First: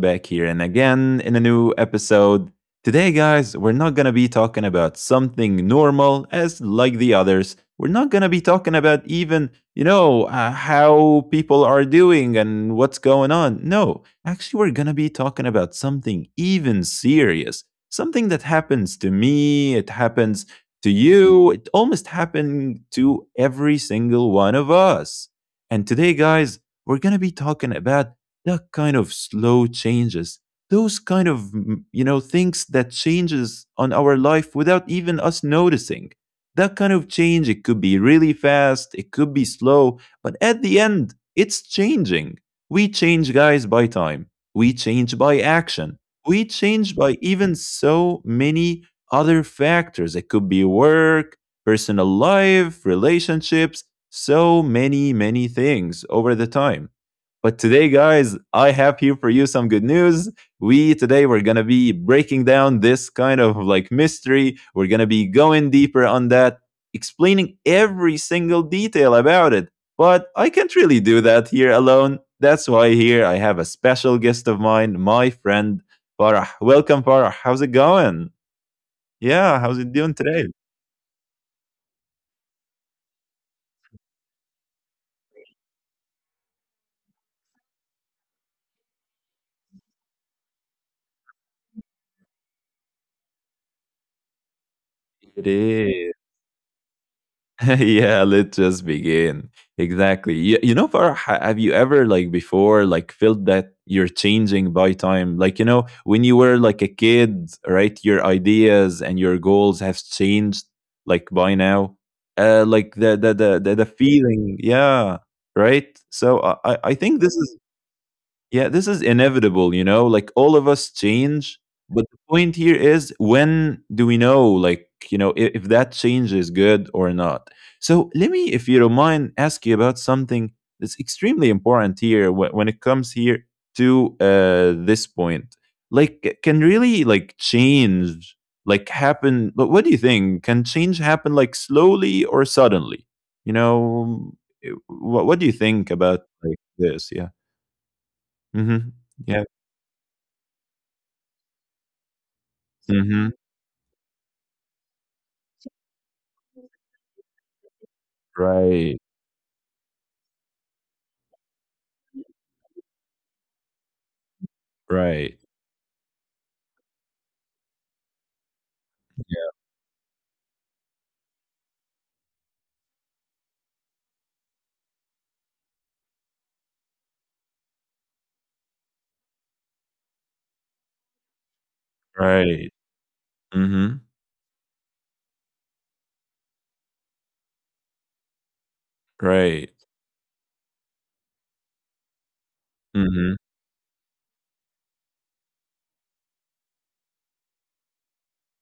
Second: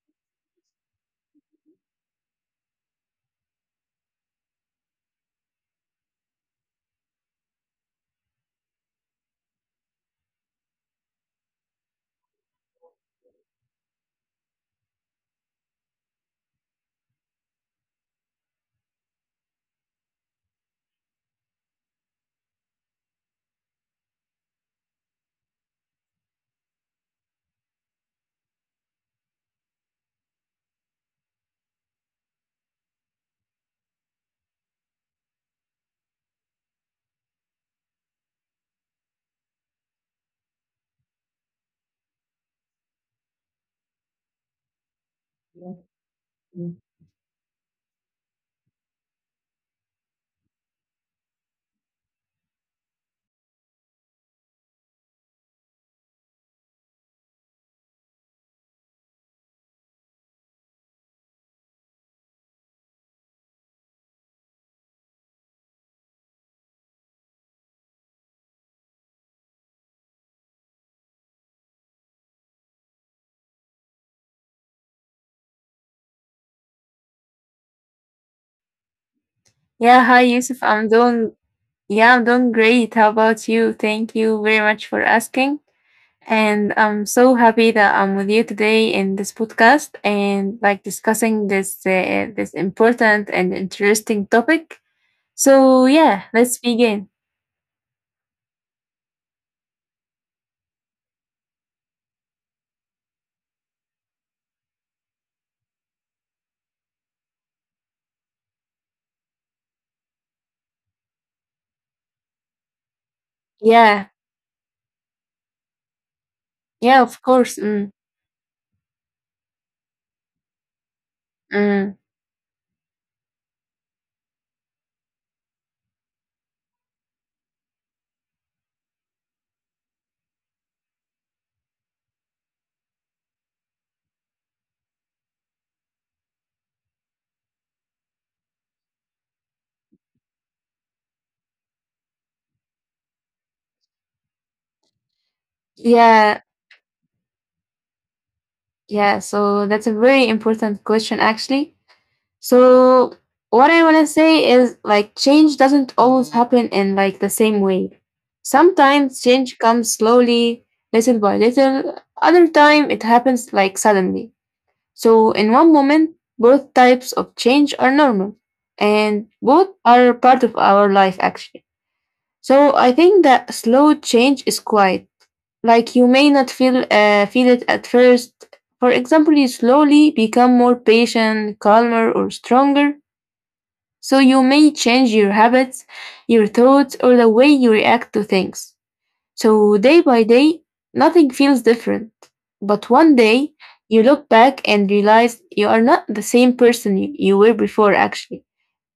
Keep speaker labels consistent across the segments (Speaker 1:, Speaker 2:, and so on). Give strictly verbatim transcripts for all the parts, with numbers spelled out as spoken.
Speaker 1: back here, and again in a new episode. Today, guys, we're not gonna be talking about something normal as like the others. We're not gonna be talking about even, you know, uh, how people are doing and what's going on. No, actually, we're gonna be talking about something even serious. Something that happens to me, it happens to you, it almost happened to every single one of us. And today, guys, we're going to be talking about that kind of slow changes, those kind of mm, you know things that changes on our life without even us noticing. That kind of change, it could be really fast, it could be slow, but at the end it's changing. We change, guys, by time. We change by action. We change by even so many other factors. It could be work, personal life, relationships, so many, many things over the time. But today, guys, I have here for you some good news. We today we're gonna be breaking down this kind of like mystery. We're gonna be going deeper on that, explaining every single detail about it. But I can't really do that here alone. That's why here I have a special guest of mine, my friend Farah. Welcome, Farah. How's it going? Yeah,
Speaker 2: Yeah,
Speaker 1: how's
Speaker 2: hi
Speaker 1: it doing
Speaker 2: Yusuf.
Speaker 1: today?
Speaker 2: I'm doing yeah, I'm doing great. How about you? Thank you very much for asking. And I'm so happy that I'm with you today in this podcast and like discussing this uh, this important and interesting topic.
Speaker 1: It
Speaker 2: So yeah,
Speaker 1: is.
Speaker 2: let's begin.
Speaker 1: Yeah, let's just begin. Exactly. You, you know, Farah, ha- have you ever like before like felt that you're changing by time? Like you know, when you were like a kid, right? Your ideas and your goals have changed like by now. Uh, like the the the the,
Speaker 2: Yeah,
Speaker 1: the feeling, yeah, right. So I
Speaker 2: yeah,
Speaker 1: I
Speaker 2: of
Speaker 1: I think
Speaker 2: course.
Speaker 1: this
Speaker 2: Mm,
Speaker 1: is, yeah, this is inevitable, you know, like all of us
Speaker 2: mm.
Speaker 1: change. But the point here is when do we know, like, you know, if, if that change is good or not? So let me, if you don't mind, ask you about something that's extremely important here when, when it comes here to uh, this point. Like, c- can really like change like happen? But what do you think? Can change happen like slowly or suddenly? You know, what, what do you think
Speaker 2: Yeah,
Speaker 1: about like this? Yeah.
Speaker 2: yeah.
Speaker 1: Mhm.
Speaker 2: So
Speaker 1: Yes.
Speaker 2: that's a very important question, actually. So
Speaker 1: Mhm.
Speaker 2: what I want to say is like change doesn't always happen in like the same way. Sometimes
Speaker 1: Right.
Speaker 2: change comes slowly, little by little. Other time it happens like suddenly. So in
Speaker 1: Right.
Speaker 2: one moment, both types of change are normal and both are part of our life actually. So I think that slow change is quiet. Like you may not feel uh, feel it at first. For example, you slowly become more patient, calmer, or stronger,
Speaker 1: Right.
Speaker 2: so
Speaker 1: Mhm.
Speaker 2: you may change your habits, your thoughts, or the way you react to things. So day
Speaker 1: Right.
Speaker 2: by day, nothing feels different. But one day,
Speaker 1: Mhm.
Speaker 2: you look back and realize you are not the same person you, you were before, actually.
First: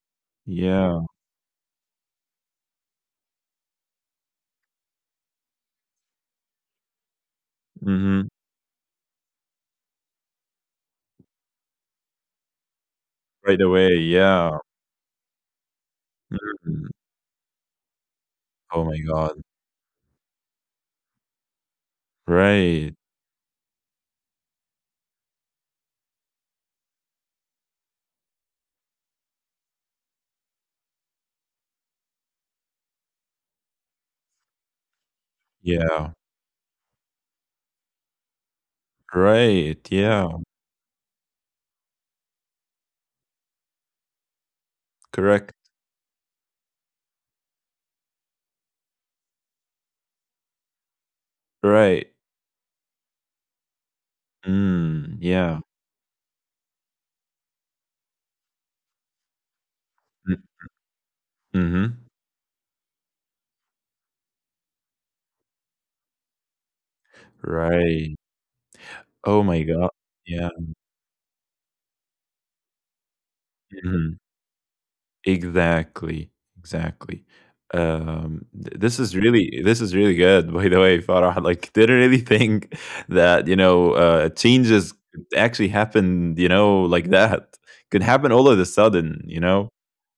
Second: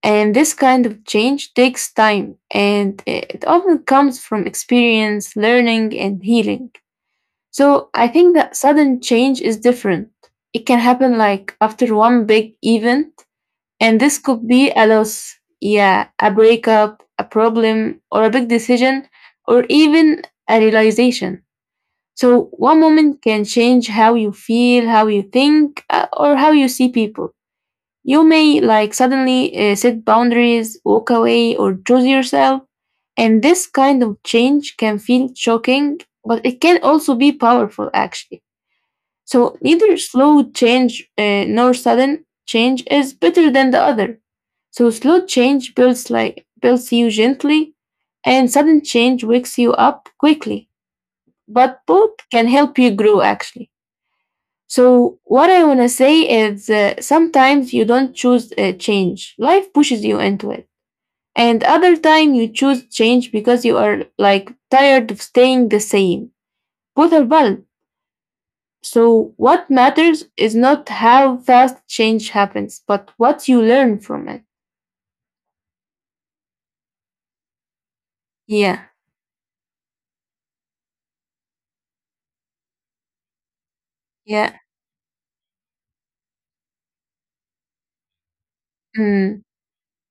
Speaker 2: And this kind
Speaker 1: Yeah.
Speaker 2: of change takes time, and it often comes from experience, learning, and healing. So I
Speaker 1: Mhm.
Speaker 2: think that sudden change is different. It can happen like after one big event,
Speaker 1: Right away.
Speaker 2: and this could
Speaker 1: Yeah.
Speaker 2: be a loss, yeah, a
Speaker 1: Mhm.
Speaker 2: breakup, a problem, or a big
Speaker 1: Oh my
Speaker 2: decision,
Speaker 1: God.
Speaker 2: or even a realization. So one
Speaker 1: Right.
Speaker 2: moment can change how you feel, how you think, uh, or how you see people. You may like suddenly uh, set boundaries, walk away, or choose yourself. And this kind of change can feel shocking,
Speaker 1: Yeah.
Speaker 2: but it can also be powerful, actually. So
Speaker 1: Right.
Speaker 2: neither
Speaker 1: Yeah.
Speaker 2: slow change uh, nor sudden change is better than the other. So slow
Speaker 1: Correct.
Speaker 2: change builds like builds you gently, and sudden change wakes you up quickly. But
Speaker 1: Right.
Speaker 2: both can help you grow actually.
Speaker 1: Mm.
Speaker 2: So what
Speaker 1: Yeah.
Speaker 2: I wanna say is uh, sometimes you don't choose uh, change. Life pushes you
Speaker 1: Mm.
Speaker 2: into it. And other
Speaker 1: Mhm.
Speaker 2: time you choose change because you are like tired of staying the same. Both are valid.
Speaker 1: Right.
Speaker 2: So
Speaker 1: Oh my
Speaker 2: what
Speaker 1: God.
Speaker 2: matters
Speaker 1: Yeah.
Speaker 2: is not how fast change happens, but what you learn
Speaker 1: Mhm.
Speaker 2: from it.
Speaker 1: Exactly, exactly. Um, th-
Speaker 2: Yeah,
Speaker 1: this is really this is really good, by the way, Farah. Like, didn't really think that you know uh,
Speaker 2: yeah,
Speaker 1: changes could actually happen. You know, like that could happen all of a sudden. You
Speaker 2: mm,
Speaker 1: know,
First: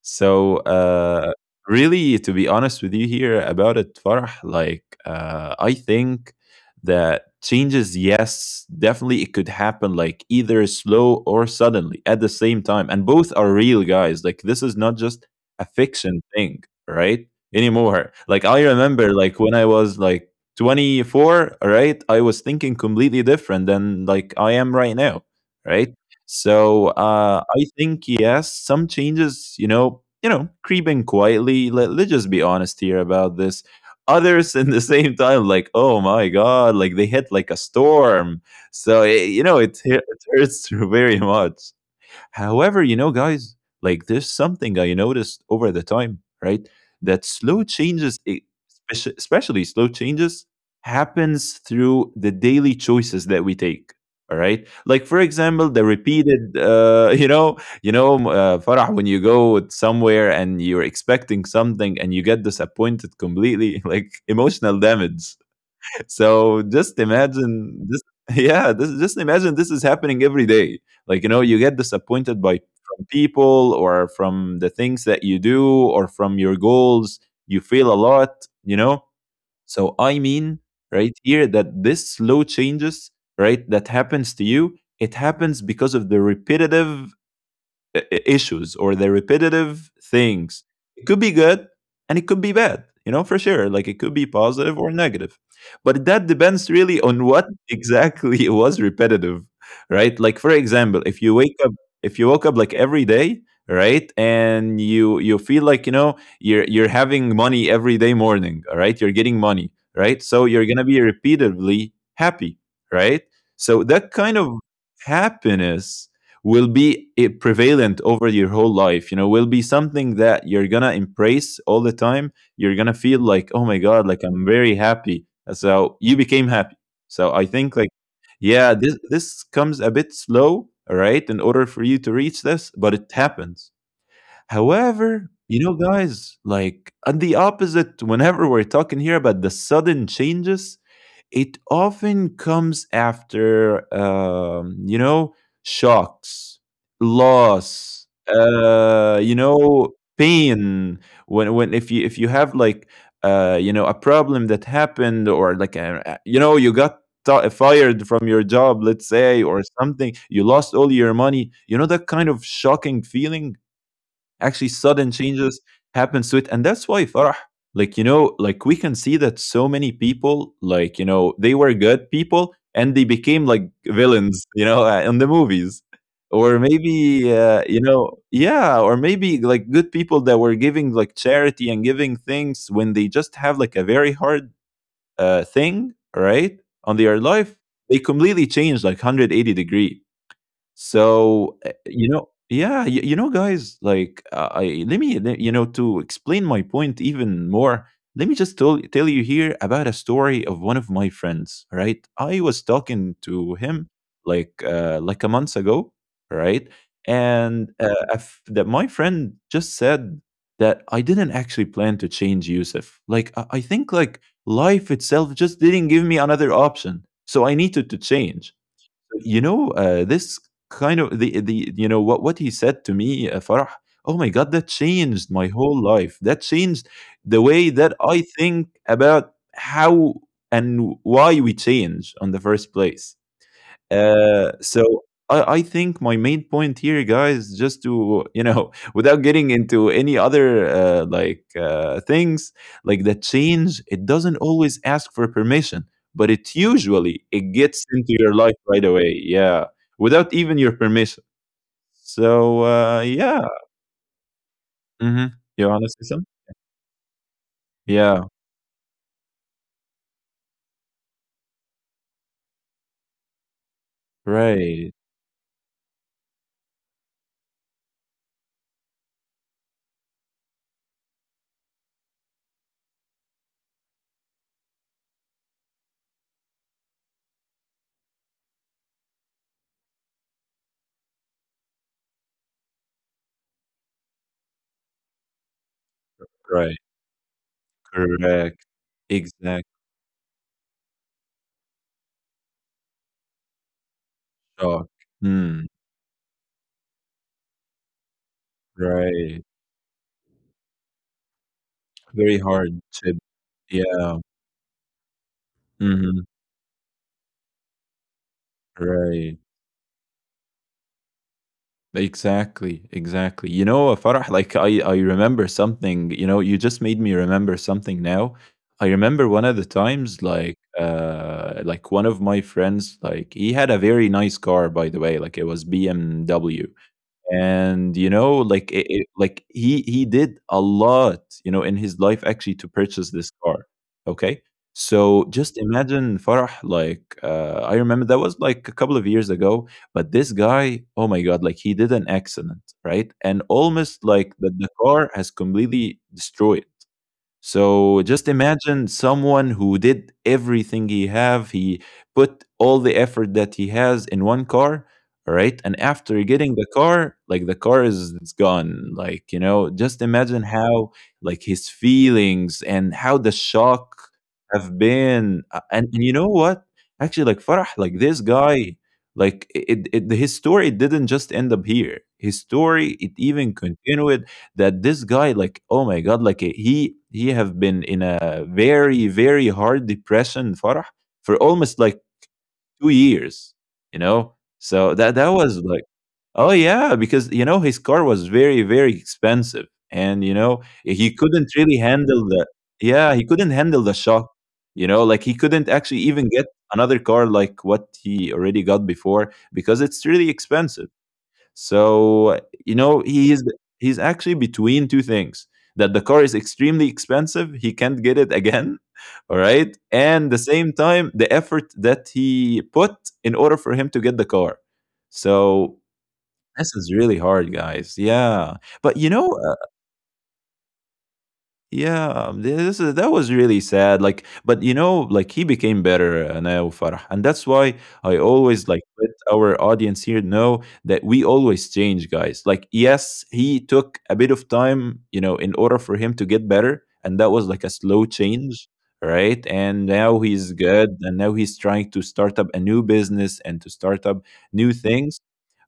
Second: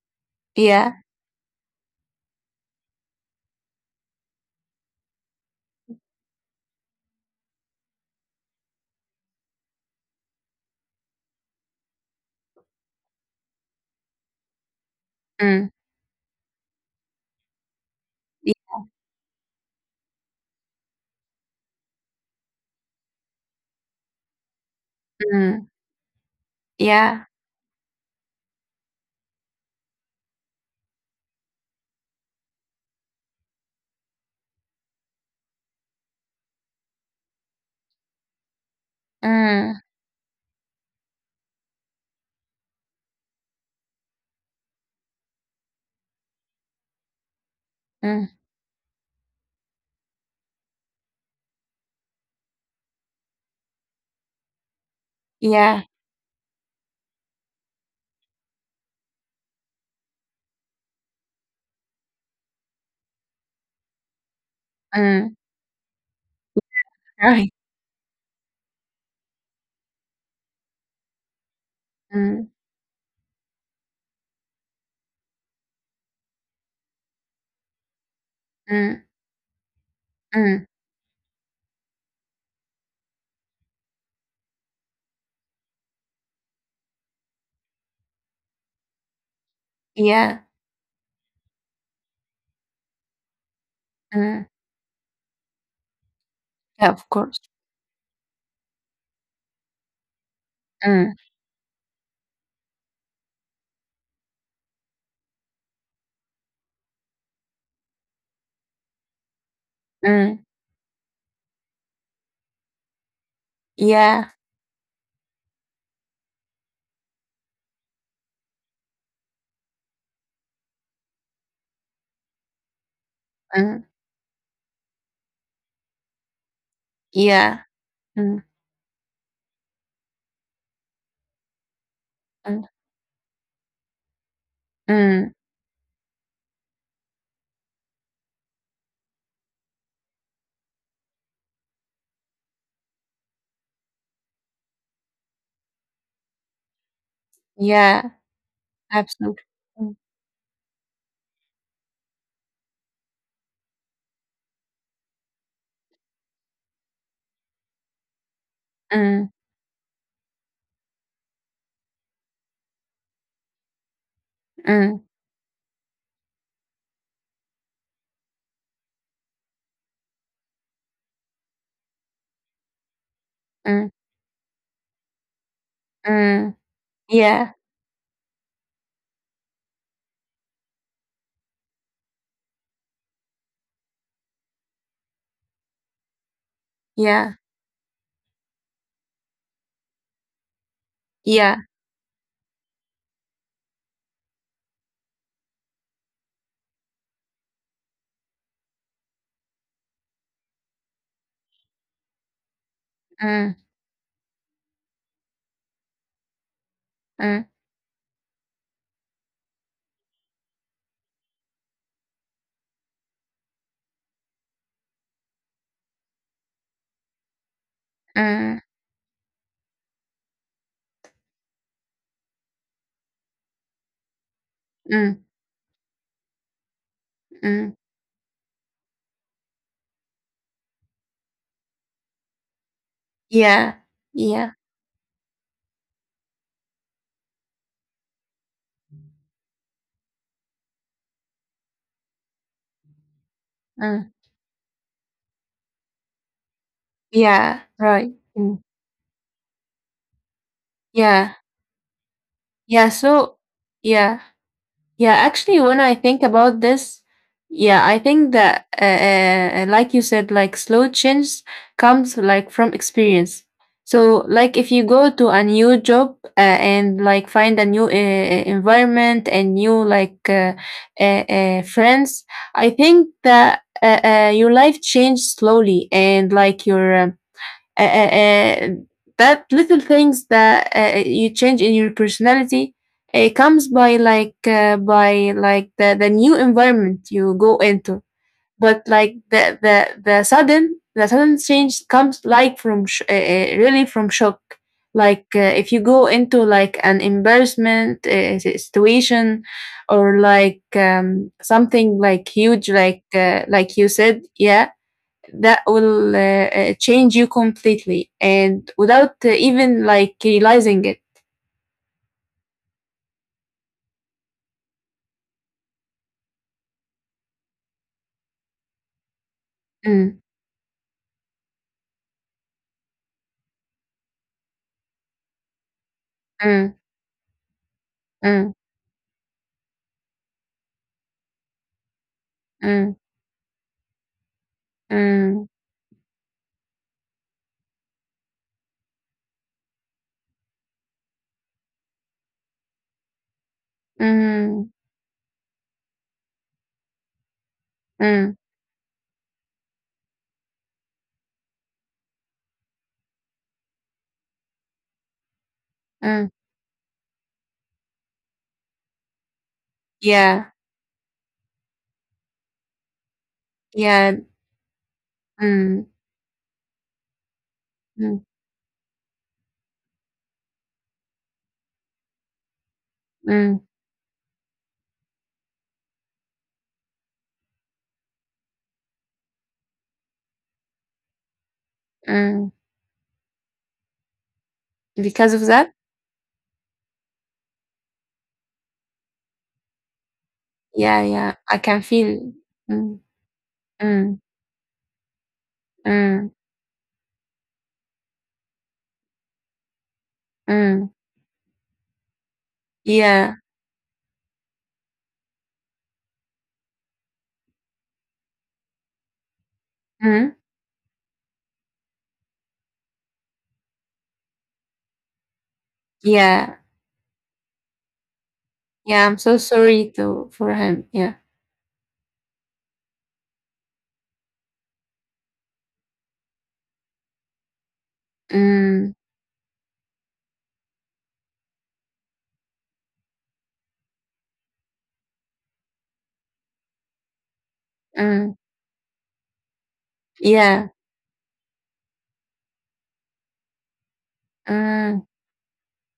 Speaker 1: so
Speaker 2: yeah,
Speaker 1: uh, really, to be honest with you here about it, Farah, like uh, I think that changes, yes, definitely it could happen like either slow or suddenly at the same time, and both are real, guys. Like, this is not just a
Speaker 2: mm,
Speaker 1: fiction thing, right, anymore. Like,
Speaker 2: y-
Speaker 1: I remember, like when I was like twenty-four, right, I was thinking completely different than like I am right now,
Speaker 2: mm,
Speaker 1: right. So
Speaker 2: yeah,
Speaker 1: uh I think, yes, some changes, you know you know creeping quietly. Let, let's just be honest here about this. Others in the same time, like, oh my God, like they hit like a storm. So eh, you know
Speaker 2: mm,
Speaker 1: it, hu- it hurts very much. However, you know, guys, like there's something I noticed over the time, right? That slow changes,
Speaker 2: mm,
Speaker 1: e- speci- especially slow changes, happens through the daily choices that we take. All right, like for example,
Speaker 2: yeah,
Speaker 1: the repeated, uh, you know, you know, m- uh, Farah, when you go somewhere and you're expecting something and you get disappointed completely, like emotional
Speaker 2: mm,
Speaker 1: damage. So just
Speaker 2: right,
Speaker 1: imagine this. Yeah, this, just imagine this is happening every day. Like you know, you get disappointed
Speaker 2: mm,
Speaker 1: by from people or from the things that you do or from your goals. You feel a lot, you
Speaker 2: mm,
Speaker 1: know. So I mean,
Speaker 2: mm,
Speaker 1: right here, that this slow changes, right, that happens to you, it happens because of the repetitive issues or the repetitive
Speaker 2: yeah,
Speaker 1: things. It could be good and it could be bad, you know, for sure. Like it could be
Speaker 2: mm,
Speaker 1: positive or negative. But that depends
Speaker 2: yeah,
Speaker 1: really
Speaker 2: of
Speaker 1: on
Speaker 2: course,
Speaker 1: what exactly was repetitive, right? Like for example,
Speaker 2: mm,
Speaker 1: if you wake up if you woke up like every day, right? And you you feel like, you know, you're you're having money every day morning, all right? You're getting money, right?
Speaker 2: mm,
Speaker 1: So you're going to be repeatedly happy, right? So that
Speaker 2: yeah,
Speaker 1: kind of happiness will be eh, prevalent over your whole life, you know, will be something that you're gonna embrace all the time. You're gonna feel like, oh my
Speaker 2: mm,
Speaker 1: God, like I'm very happy. So you became happy. So I
Speaker 2: yeah,
Speaker 1: think, like,
Speaker 2: mm,
Speaker 1: yeah, this this comes a bit slow, all right, in order for you to reach
Speaker 2: mm,
Speaker 1: this, but it happens. However,
Speaker 2: mm,
Speaker 1: you know guys, like on the opposite whenever we're talking here about the sudden changes, it often comes after, um, you know, shocks, loss,
Speaker 2: yeah,
Speaker 1: uh, you
Speaker 2: absolutely,
Speaker 1: know,
Speaker 2: mm,
Speaker 1: pain. When when, if you if you have like uh, you know a problem that happened or like a, a- you know you got t- fired from your job, let's
Speaker 2: mm,
Speaker 1: say, or something, you lost all your money. You know that kind of shocking feeling. Actually,
Speaker 2: mm,
Speaker 1: sudden changes happens to it, and that's why, Farah, like, you know, like we can see that so many people, like, you know, they were good people and they became like
Speaker 2: mm,
Speaker 1: villains, you know, uh, in the movies,
Speaker 2: mm,
Speaker 1: or maybe
Speaker 2: yeah,
Speaker 1: uh, you know, yeah, or maybe like good people that were giving like charity and giving things when they just have like a very hard uh, thing, right, on their
Speaker 2: yeah,
Speaker 1: life, they completely change like one hundred eighty degree.
Speaker 2: yeah,
Speaker 1: So, uh, you know yeah, you you know, guys, like, uh, I let me, le you know, to explain my point even more, let me just tell tell you here about a story of one of my friends, right? I was talking
Speaker 2: mm,
Speaker 1: to him like, uh, like a month ago, right?
Speaker 2: mm,
Speaker 1: And, uh, a f that my friend just said that I didn't actually plan to change, Yusuf. Like, I I think, like, life itself just didn't give me another option, so I needed to change,
Speaker 2: mm,
Speaker 1: you know, uh, this kind of the the you know what what he said to me, uh, Farah. Oh my God, that
Speaker 2: mm.
Speaker 1: changed my whole life. That changed the way
Speaker 2: Mm.
Speaker 1: that I think about how and why we change on the first place.
Speaker 2: Yeah. Yeah.
Speaker 1: Uh, so I, I think my main point here, guys, just to you know, without getting into any other uh, like uh, things, like the change, it
Speaker 2: Mm.
Speaker 1: doesn't always ask for permission, but it usually it
Speaker 2: Yeah.
Speaker 1: gets
Speaker 2: Right.
Speaker 1: into your
Speaker 2: Mm.
Speaker 1: life right away. Yeah, without even your permission.
Speaker 2: Yeah.
Speaker 1: So
Speaker 2: Yeah.
Speaker 1: uh,
Speaker 2: So,
Speaker 1: yeah,
Speaker 2: yeah. Yeah.
Speaker 1: mm-hmm.
Speaker 2: Actually,
Speaker 1: You
Speaker 2: when
Speaker 1: want to
Speaker 2: I
Speaker 1: say
Speaker 2: think
Speaker 1: something?
Speaker 2: about this, yeah, I
Speaker 1: Yeah,
Speaker 2: think that, uh, uh, uh, like you said, like slow change comes like from experience. So like if you
Speaker 1: right,
Speaker 2: go to a new job uh, and like find a new uh, uh, environment and new like uh, uh, uh, friends, I think that uh, uh, your life changed slowly and like your um, uh, uh, uh, that little things that uh, you change in your personality, it comes by like uh, by like the, the new
Speaker 1: right,
Speaker 2: environment you go into.
Speaker 1: correct,
Speaker 2: But like the
Speaker 1: exact
Speaker 2: the, the sudden the sudden change comes like from sh- uh, uh, really from shock,
Speaker 1: shock.
Speaker 2: like uh,
Speaker 1: Hmm.
Speaker 2: if you go into like an embarrassment uh, si- situation,
Speaker 1: Right,
Speaker 2: or like um, something like
Speaker 1: very
Speaker 2: huge
Speaker 1: hard
Speaker 2: like
Speaker 1: chip.
Speaker 2: uh, like you
Speaker 1: Yeah.
Speaker 2: said, yeah, that will
Speaker 1: Mhm.
Speaker 2: uh, uh, change you completely and without uh,
Speaker 1: Right.
Speaker 2: even like realizing it.
Speaker 1: Exactly, exactly. You know, uh, Farah, like I, I remember something, you know, you just made me remember something now. I remember one of the
Speaker 2: Mm,
Speaker 1: times, like, uh, like one of my friends, like he had a very nice car, by the way, like it was B M W.
Speaker 2: mm,
Speaker 1: And you know
Speaker 2: mm,
Speaker 1: like it, it- like he he did a lot you know in his life, actually, to
Speaker 2: mm,
Speaker 1: purchase this car. Okay, so
Speaker 2: mm,
Speaker 1: just imagine, Farah. Like, uh, I remember that was like a couple of years ago. But this guy, oh my God, like he did an accident, right, and almost like
Speaker 2: mm,
Speaker 1: the, the car has completely destroyed. So
Speaker 2: mm,
Speaker 1: just imagine someone who did everything he have. He put all the effort that he has in one car, all right? And
Speaker 2: mm.
Speaker 1: after getting the car, like the car is it's gone. Like, you know, just
Speaker 2: Yeah,
Speaker 1: imagine how like his feelings and how the
Speaker 2: yeah.
Speaker 1: shock have been.
Speaker 2: Mm,
Speaker 1: Uh, And, and you know what? Actually, like, Farah,
Speaker 2: mm,
Speaker 1: like this guy, like it, it, his story didn't just end up here. His story, it
Speaker 2: mm,
Speaker 1: even continued, that this guy, like oh my God, like he he have been in a very very hard depression, Farah, for almost like
Speaker 2: mm.
Speaker 1: two years. You know so
Speaker 2: Because
Speaker 1: that
Speaker 2: of
Speaker 1: that
Speaker 2: that,
Speaker 1: was like, oh yeah, because you know his car was very very expensive. And you know
Speaker 2: yeah, yeah,
Speaker 1: he
Speaker 2: I
Speaker 1: couldn't
Speaker 2: can
Speaker 1: really
Speaker 2: feel.
Speaker 1: handle the
Speaker 2: Mm,
Speaker 1: yeah, he couldn't handle
Speaker 2: mm,
Speaker 1: the shock, you know like he couldn't actually
Speaker 2: mm,
Speaker 1: even get another car like what he already got before because it's really
Speaker 2: mm.
Speaker 1: expensive. So, you know,
Speaker 2: Yeah,
Speaker 1: he is he's actually between two things. That the car is extremely expensive, he can't get it again, all right?
Speaker 2: mm,
Speaker 1: And the same time, the effort that he put in order for him to get the car. So,
Speaker 2: yeah,
Speaker 1: this is really hard, guys. Yeah.
Speaker 2: yeah. I'm
Speaker 1: But
Speaker 2: so
Speaker 1: you know,
Speaker 2: sorry to for him. Yeah.
Speaker 1: yeah, um, this is, that was really sad. Like, but you know, like he became better uh, now, Farah, and that's why I
Speaker 2: Mm,
Speaker 1: always like let our audience here know that we always change, guys. Like, yes, he took a bit of time, you know, in order for him to get better, and that was like a slow
Speaker 2: mm,
Speaker 1: change, right? And now
Speaker 2: yeah.
Speaker 1: he's good, and now he's trying to start up a new business and to start up new
Speaker 2: Mm,
Speaker 1: things.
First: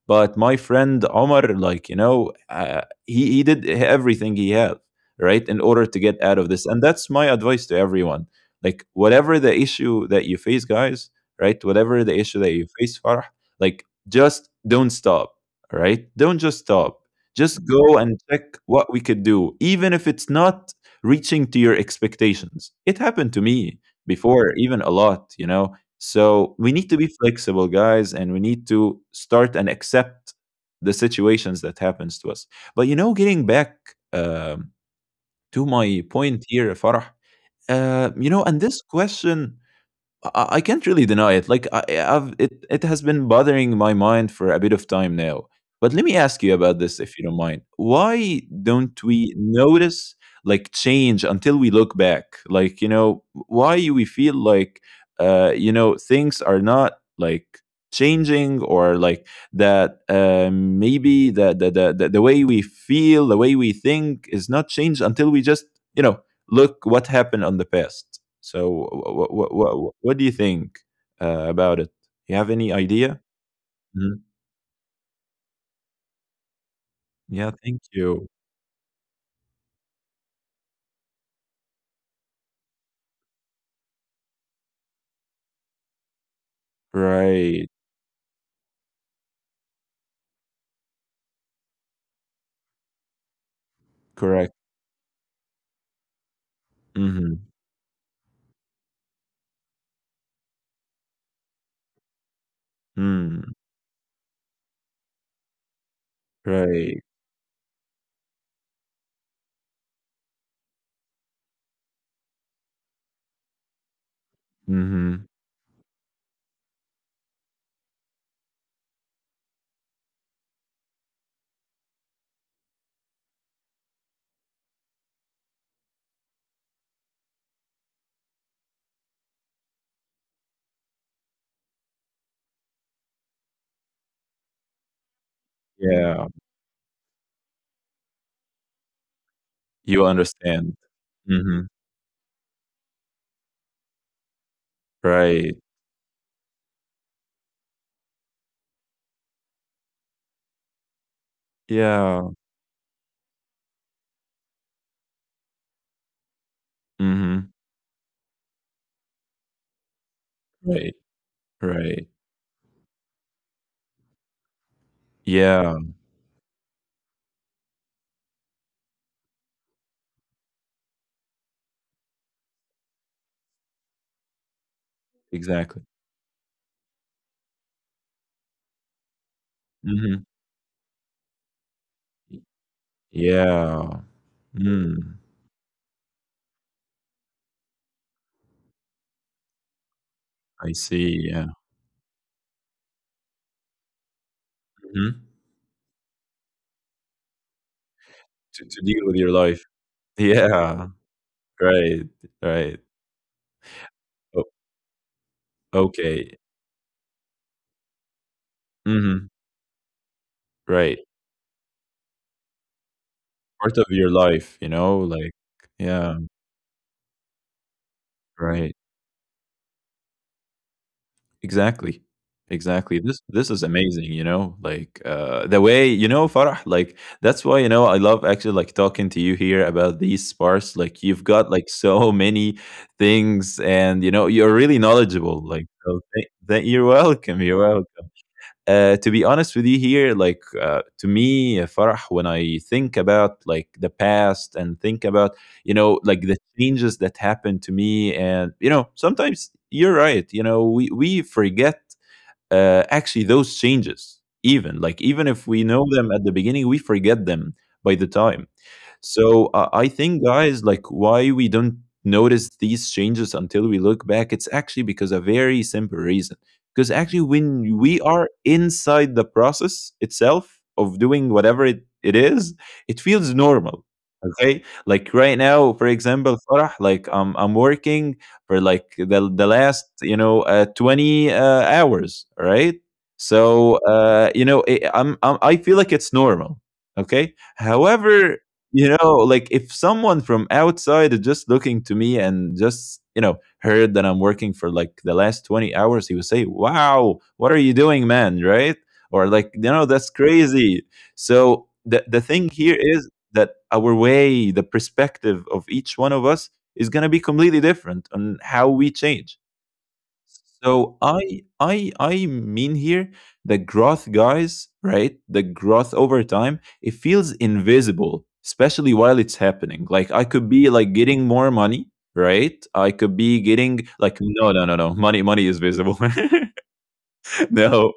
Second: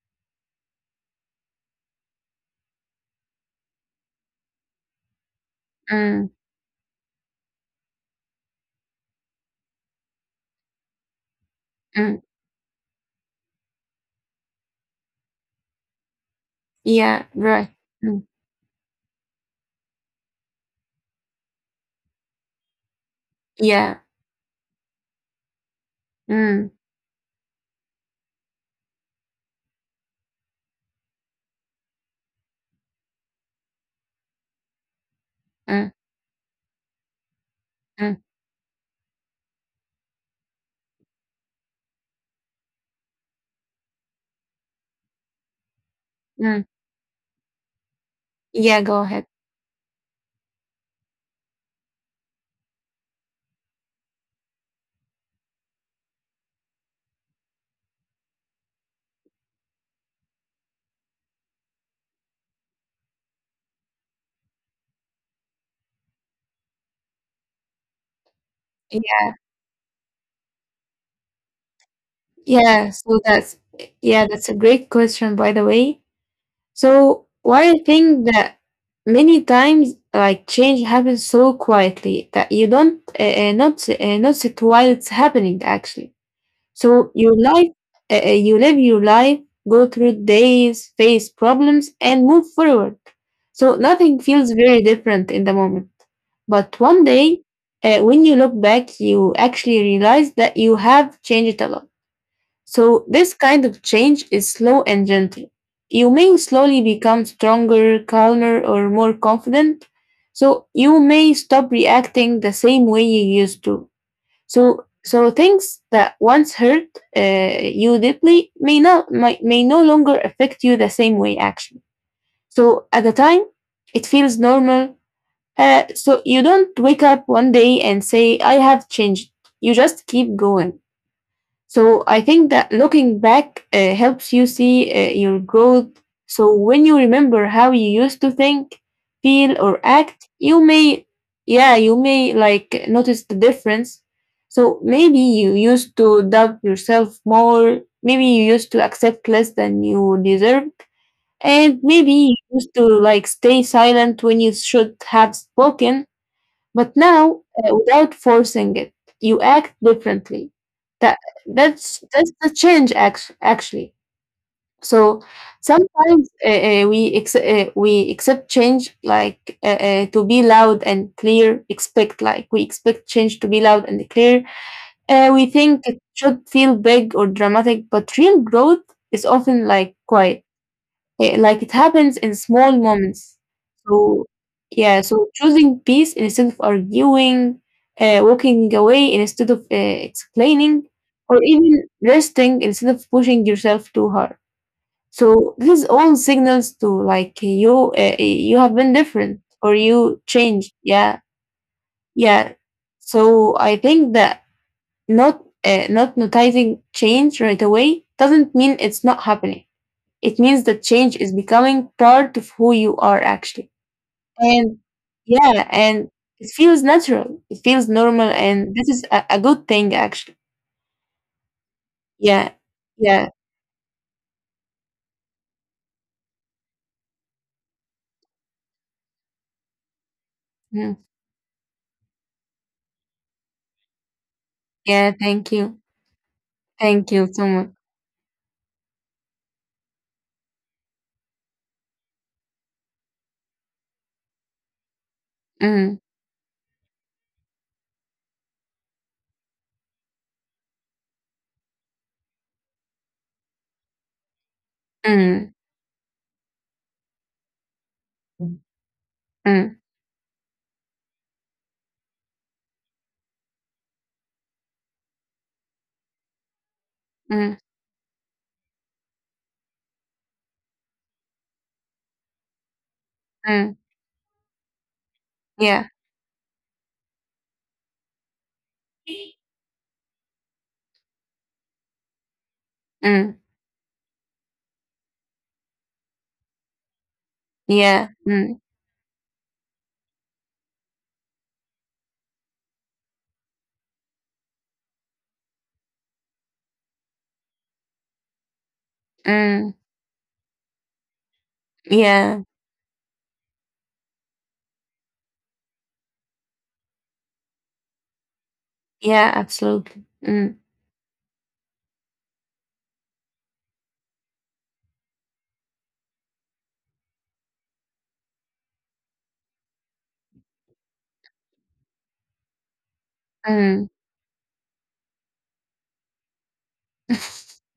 Speaker 1: But my friend Omar, like you know, uh, he he did everything he had right in order to get
Speaker 2: mm,
Speaker 1: out of this, and that's my advice to everyone. Like whatever the issue that you face, guys, right? Whatever the
Speaker 2: mm.
Speaker 1: issue that you face, Farah, like just don't stop, right? Don't just stop.
Speaker 2: Yeah,
Speaker 1: Just
Speaker 2: right.
Speaker 1: go and
Speaker 2: Mm,
Speaker 1: check what we could do, even if it's not reaching to your expectations. It happened to me
Speaker 2: yeah.
Speaker 1: before, even a lot, you know so we
Speaker 2: Mm,
Speaker 1: need to be flexible, guys, and we need to start and accept the situations that happens to us. But you know, getting back um to
Speaker 2: mm,
Speaker 1: my point here, Farah, uh,
Speaker 2: mm,
Speaker 1: you know, and this question I I can't really deny it. Like I, I've, it, it has been bothering my mind for a bit of time now. But let me ask you
Speaker 2: mm.
Speaker 1: about this, if you don't mind. Why
Speaker 2: Yeah,
Speaker 1: don't
Speaker 2: go ahead.
Speaker 1: we notice like change until we look back? Like you know, why we feel like uh, you know things are not like changing or like that uh, maybe the the, the the the way we feel the way we think is not changed until we just you know look what happened on the past. So,
Speaker 2: Yeah.
Speaker 1: what what what, what do you think uh, about it? You have any
Speaker 2: Yeah,
Speaker 1: idea?
Speaker 2: so that's
Speaker 1: Mhm.
Speaker 2: yeah, that's a great question, by the way. So
Speaker 1: Yeah,
Speaker 2: why I
Speaker 1: thank
Speaker 2: think
Speaker 1: you.
Speaker 2: that many times like change happens so quietly that you don't uh, uh, not uh, notice it while it's happening actually. So your
Speaker 1: Right,
Speaker 2: life, uh, uh, you live your life, go through days, face problems, and move forward. So nothing
Speaker 1: correct.
Speaker 2: feels very different in the moment. But one day,
Speaker 1: Mm-hmm.
Speaker 2: uh, when you look back, you actually realize that you have changed a lot. So this
Speaker 1: Mm,
Speaker 2: kind of change is slow and gentle. You may slowly
Speaker 1: right.
Speaker 2: become stronger, calmer, or more confident. So you may stop reacting the same way you used to. So,
Speaker 1: Mm-hmm.
Speaker 2: so things that once hurt uh, you deeply may not might, may no longer affect you the same way. Actually, so at the time, it feels normal. Uh, so you don't wake up one day and say, "I have changed." You just keep going. So I think that looking back uh, helps you see uh, your growth.
Speaker 1: Yeah,
Speaker 2: So when you remember how you used to think, feel, or
Speaker 1: you
Speaker 2: act, you
Speaker 1: understand.
Speaker 2: may,
Speaker 1: Mm-hmm.
Speaker 2: yeah, you may like notice the difference. So maybe you
Speaker 1: Right.
Speaker 2: used to doubt yourself more. Maybe you used to accept less than you deserved. And maybe
Speaker 1: Yeah.
Speaker 2: you used to like stay silent when you should have spoken. But now,
Speaker 1: Mm-hmm.
Speaker 2: uh, without forcing it, you act differently.
Speaker 1: Right.
Speaker 2: That that's
Speaker 1: Right.
Speaker 2: that's the change, act- actually. So
Speaker 1: Yeah.
Speaker 2: sometimes uh, uh, we ex- uh, we accept change like uh, uh, to be loud and clear. Expect like we expect change to be loud and clear. Uh, we
Speaker 1: Exactly.
Speaker 2: think it should feel big or dramatic, but real growth is often like
Speaker 1: Mm-hmm.
Speaker 2: quiet. Eh, like it happens in small moments.
Speaker 1: Yeah.
Speaker 2: So yeah,
Speaker 1: Mm,
Speaker 2: so choosing peace instead of arguing, uh, walking away instead of uh,
Speaker 1: I
Speaker 2: explaining,
Speaker 1: see.
Speaker 2: or
Speaker 1: Yeah.
Speaker 2: even resting instead of pushing yourself too hard.
Speaker 1: hmm
Speaker 2: So this is all signals to like you uh, you
Speaker 1: To,
Speaker 2: have
Speaker 1: to
Speaker 2: been
Speaker 1: deal with your
Speaker 2: different
Speaker 1: life.
Speaker 2: or you changed.
Speaker 1: Yeah.
Speaker 2: Yeah,
Speaker 1: Right.
Speaker 2: yeah.
Speaker 1: Right.
Speaker 2: So I think
Speaker 1: O
Speaker 2: that not uh, not
Speaker 1: okay.
Speaker 2: noticing change right away doesn't mean it's not
Speaker 1: Mhm.
Speaker 2: happening. It means that
Speaker 1: Right.
Speaker 2: change is becoming part of who you are actually.
Speaker 1: Part of your life, you
Speaker 2: And
Speaker 1: know, like
Speaker 2: yeah, and
Speaker 1: yeah,
Speaker 2: it feels natural. It feels normal, and
Speaker 1: right.
Speaker 2: this is a, a good thing actually.
Speaker 1: Exactly.
Speaker 2: Yeah.
Speaker 1: Exactly. This
Speaker 2: Yeah.
Speaker 1: this is amazing, you know, like, uh, the way you know, Farah, like, that's why, you know, I love actually, like, talking to you here about these parts,
Speaker 2: Mm.
Speaker 1: like, you've got, like, so many things and, you know, you're really
Speaker 2: Yeah,
Speaker 1: knowledgeable,
Speaker 2: thank
Speaker 1: like,
Speaker 2: you.
Speaker 1: so tha tha you're
Speaker 2: Thank you
Speaker 1: welcome,
Speaker 2: so
Speaker 1: you're
Speaker 2: much.
Speaker 1: welcome. Uh, to be honest with you here, like uh, to me, Farah, when I think about like the past and think about, you know,
Speaker 2: Mm.
Speaker 1: like the changes that happened to me, and you know, sometimes you're right. You know, we we forget uh, actually those changes. Even like even if
Speaker 2: Mm.
Speaker 1: we know them at the beginning, we forget them by the time. So uh,
Speaker 2: Mm,
Speaker 1: I think, guys, like why we don't notice these changes until we look back, it's actually because a very simple reason. Because actually,
Speaker 2: mm,
Speaker 1: when we are inside the process itself of doing whatever it, it is, it feels
Speaker 2: mm,
Speaker 1: normal. Okay, like right now, for
Speaker 2: yeah,
Speaker 1: example, Farah, like am I'm working for like the, the last you know uh, twenty uh, hours, right?
Speaker 2: mm,
Speaker 1: So uh, you know, it, I'm, I'm I feel like it's normal. Okay,
Speaker 2: yeah,
Speaker 1: However,
Speaker 2: mm,
Speaker 1: you know, like if someone from outside is just looking to me and just, you know, heard that I'm working for like the last twenty hours, he would say, "Wow, what are you doing, man?" Right? Or like, you
Speaker 2: mm,
Speaker 1: know, that's crazy. So the, the thing
Speaker 2: yeah,
Speaker 1: here is that our way, the perspective of each one of us is going to be completely different on how we change.
Speaker 2: yeah, absolutely. Mm,
Speaker 1: So I I I mean here the growth guys, right? The growth over time, it feels invisible, especially while it's happening. Like I could be like getting more money, right? I could be getting
Speaker 2: mm,
Speaker 1: like no, no, no, no money money is visible. No,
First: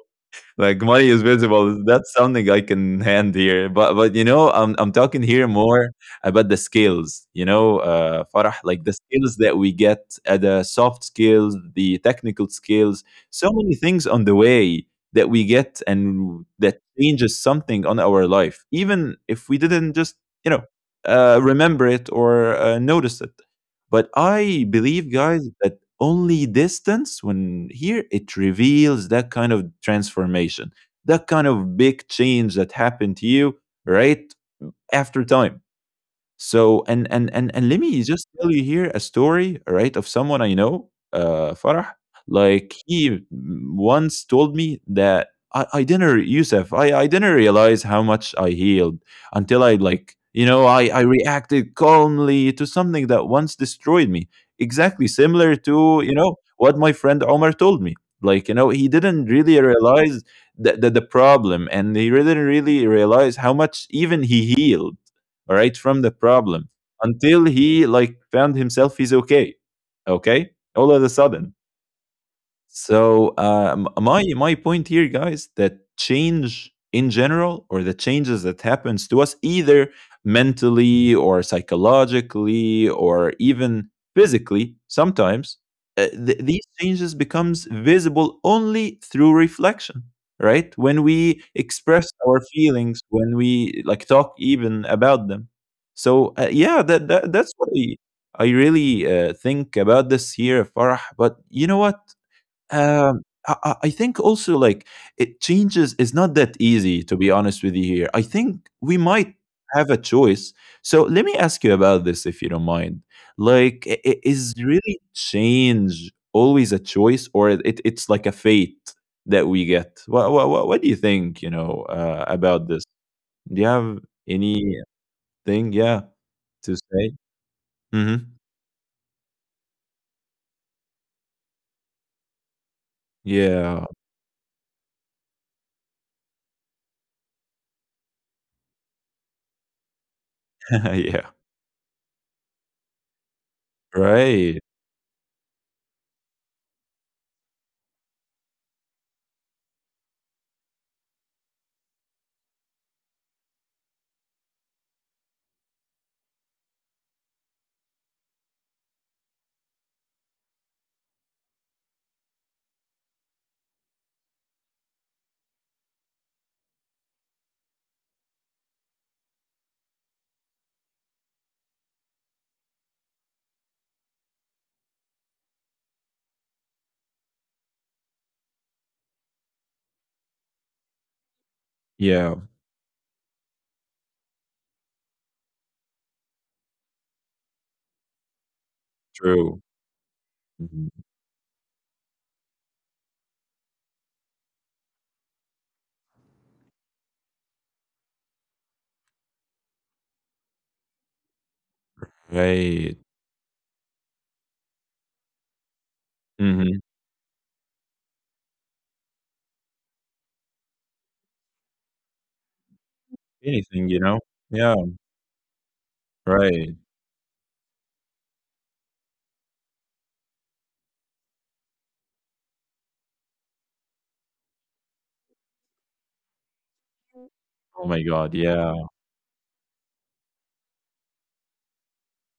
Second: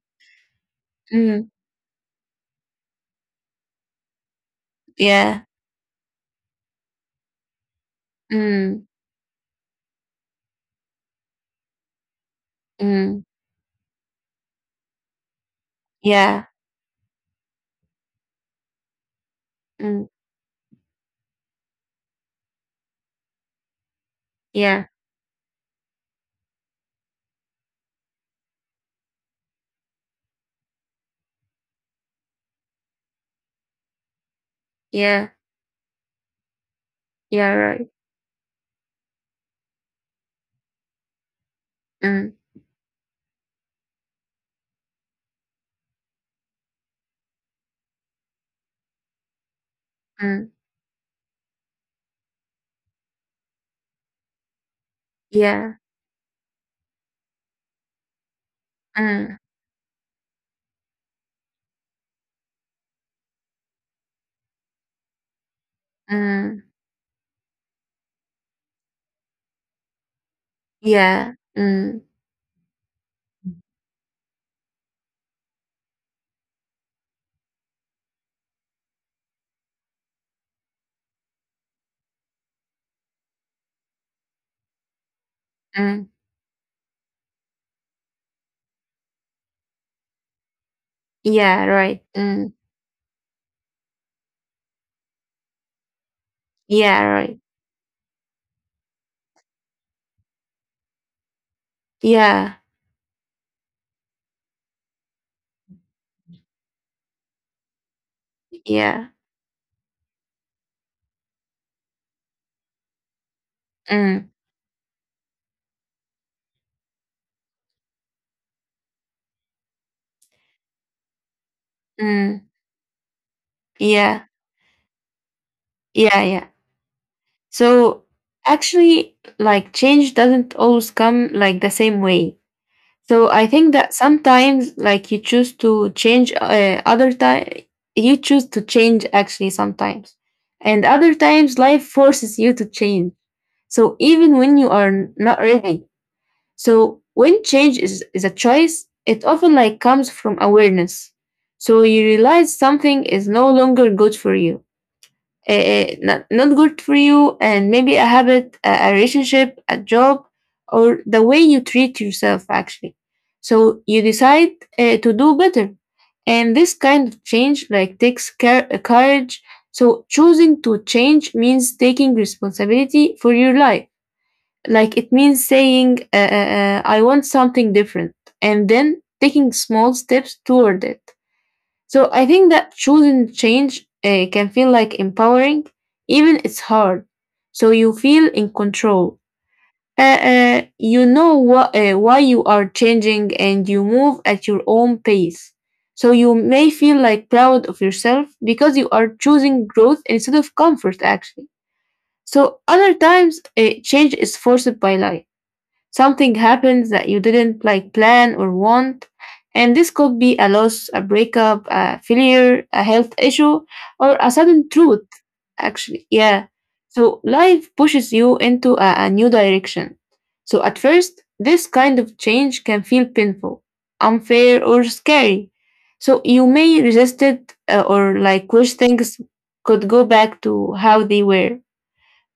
Speaker 1: like money is
Speaker 2: mm,
Speaker 1: visible. That's something I can hand here. But but you know, I'm I'm talking
Speaker 2: yeah,
Speaker 1: here more about the skills. You know, uh, Farah, like
Speaker 2: mm,
Speaker 1: the skills that we get, uh, the soft skills, the technical skills,
Speaker 2: mm,
Speaker 1: so many things on the way that we get and
Speaker 2: yeah,
Speaker 1: that changes something on our life, even if we didn't
Speaker 2: mm,
Speaker 1: just you know uh, remember it or uh, notice it. But I
Speaker 2: yeah,
Speaker 1: believe, guys, that only distance when here it reveals that kind of transformation, that kind of big change that happened to you right after
Speaker 2: yeah,
Speaker 1: time. So and and and
Speaker 2: yeah,
Speaker 1: and let
Speaker 2: right.
Speaker 1: me just tell you here a story, right, of someone I know, uh, Farah.
Speaker 2: Mm.
Speaker 1: Like he once told me that, I, I didn't, re- "Yusuf, I, I didn't realize how much I healed until I like, you
Speaker 2: Mm,
Speaker 1: know, I, I reacted calmly to something that once destroyed me." Exactly similar
Speaker 2: yeah.
Speaker 1: to, you know, what my friend Omar told me. Like, you know, he didn't
Speaker 2: Mm,
Speaker 1: really realize the, the, the problem and he didn't really realize how much even he healed, all right, from the problem
Speaker 2: mm,
Speaker 1: until he like found himself he's okay, okay, all of a
Speaker 2: yeah.
Speaker 1: sudden.
Speaker 2: Mm,
Speaker 1: So uh, my my point here, guys, that change in general, or the changes that happens to us, either mentally or psychologically or even physically, sometimes uh,
Speaker 2: mm,
Speaker 1: th- these changes becomes visible only through reflection. Right when we
Speaker 2: yeah,
Speaker 1: express
Speaker 2: right.
Speaker 1: our
Speaker 2: Mm,
Speaker 1: feelings, when we like talk even about them. So uh, yeah, that,
Speaker 2: yeah,
Speaker 1: that
Speaker 2: right.
Speaker 1: that's what I I really uh, think about this here, Farah. But you know what?
Speaker 2: Yeah,
Speaker 1: Um, I, I I think also like it changes is not that easy to be honest with you here. I think we
Speaker 2: yeah.
Speaker 1: might have a choice. So let me ask you about this if you don't mind. Like i- i-
Speaker 2: Mm,
Speaker 1: is really change always a choice or it, it's like a fate that we get? What what what, what do you think, you know, uh,
Speaker 2: mm,
Speaker 1: about this? Do you have
Speaker 2: yeah,
Speaker 1: anything, yeah,
Speaker 2: yeah, yeah.
Speaker 1: to say?
Speaker 2: So
Speaker 1: Mhm.
Speaker 2: actually, like change doesn't always come like the same way. So I think
Speaker 1: Yeah.
Speaker 2: that sometimes, like you choose to change, uh, other time you choose to change actually sometimes, and other
Speaker 1: yeah.
Speaker 2: times life forces you to change. So even
Speaker 1: Right.
Speaker 2: when you are n- not ready. So when change is, is a choice, it often like comes from awareness. So you realize something is no longer good for you. Eh, eh, not, not good for you and maybe a habit, a, a relationship, a job, or the way you treat yourself actually. So you decide eh, to do better. And this kind of change like takes care, courage. So choosing to change means taking responsibility for your life. Like it means saying, uh, uh, uh, I want something different, and then taking small steps toward it. So I
Speaker 1: Yeah.
Speaker 2: think that choosing change uh, can feel like empowering, even it's hard. So you feel in control.
Speaker 1: True.
Speaker 2: Uh, uh,
Speaker 1: Mhm.
Speaker 2: you know what, uh, why you are changing, and you move at your own pace. So you may feel like proud of yourself because you are choosing growth instead of comfort, actually. So
Speaker 1: Right.
Speaker 2: other times, uh, change is forced by life. Something
Speaker 1: Mhm.
Speaker 2: happens that you didn't like plan or want, and this could be a loss, a breakup, a failure, a health issue,
Speaker 1: Anything, you know?
Speaker 2: or a sudden
Speaker 1: Yeah,
Speaker 2: truth, actually. Yeah.
Speaker 1: right.
Speaker 2: So life pushes you into a, a new direction. So at first, this kind of change can feel painful, unfair, or scary. So you may resist it uh,
Speaker 1: Oh my
Speaker 2: or
Speaker 1: god,
Speaker 2: like
Speaker 1: yeah,
Speaker 2: wish things could go back to how they were.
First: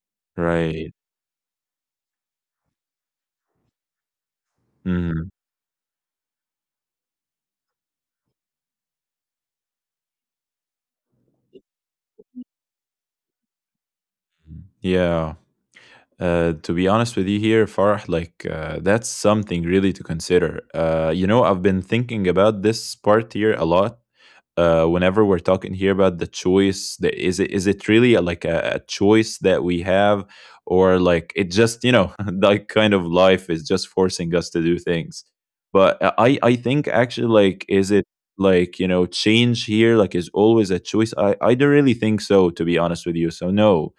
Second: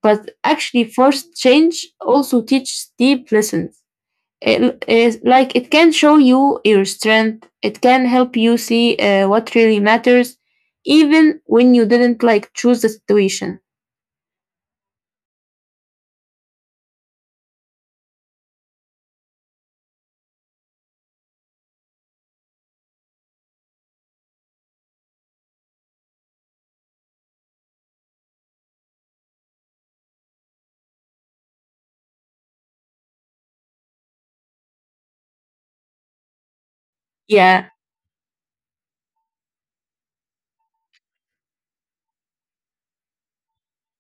Speaker 2: But actually,
Speaker 1: right.
Speaker 2: forced change also teaches deep lessons. It is
Speaker 1: Mhm.
Speaker 2: like it can show you your strength. It can help you see uh, what really matters, even when you didn't like choose the situation.
Speaker 1: Yeah. Uh, to be honest with you here, Farah, like, uh, that's something really to consider. Uh, you know, I've been thinking about this part here a lot uh, whenever we're talking here about the choice, that is it is it really a, like a, a choice that we have, or like it just you know like kind of life is just forcing us to do things, but uh, i i think actually like
Speaker 2: yeah
Speaker 1: is it like you know change here like is always a choice. I i don't really think so, to be honest with you, so no.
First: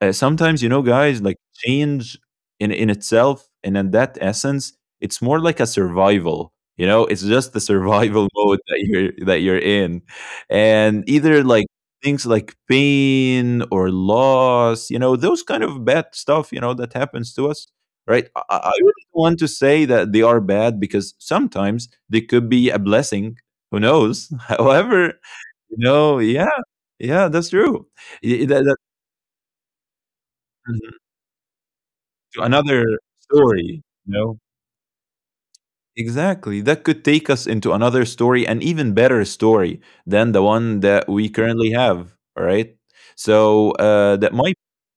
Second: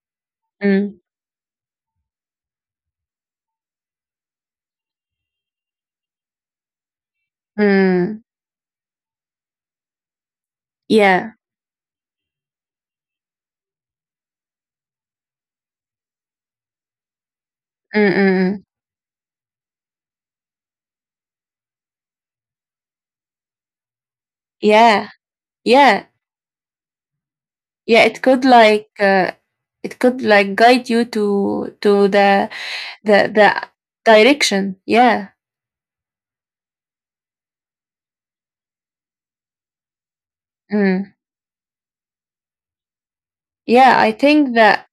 Speaker 1: uh, Sometimes, you know,
Speaker 2: mm,
Speaker 1: guys, like change in in itself and in that essence, it's more like a survival. You know, it's just the
Speaker 2: mm,
Speaker 1: survival mode that you're that you're in, and
Speaker 2: yeah
Speaker 1: either like things like pain or loss, you know, those kind of bad stuff, you know, that happens to us,
Speaker 2: mm,
Speaker 1: right? I,
Speaker 2: mm,
Speaker 1: I
Speaker 2: mm.
Speaker 1: I really don't want to say that they are bad because sometimes they could be a blessing. Who knows?
Speaker 2: Yeah,
Speaker 1: However, you
Speaker 2: yeah,
Speaker 1: know, yeah, yeah, that's true.
Speaker 2: yeah, it
Speaker 1: Y- y-
Speaker 2: could
Speaker 1: that- that-
Speaker 2: like uh, it could like guide
Speaker 1: mm-hmm.
Speaker 2: you to to
Speaker 1: To
Speaker 2: the
Speaker 1: another
Speaker 2: the the
Speaker 1: story, you know?
Speaker 2: direction. yeah
Speaker 1: Exactly. That could take us into another story, an even better story than the one that
Speaker 2: mm.
Speaker 1: we currently have. All right. So
Speaker 2: yeah i
Speaker 1: uh, that might,
Speaker 2: think that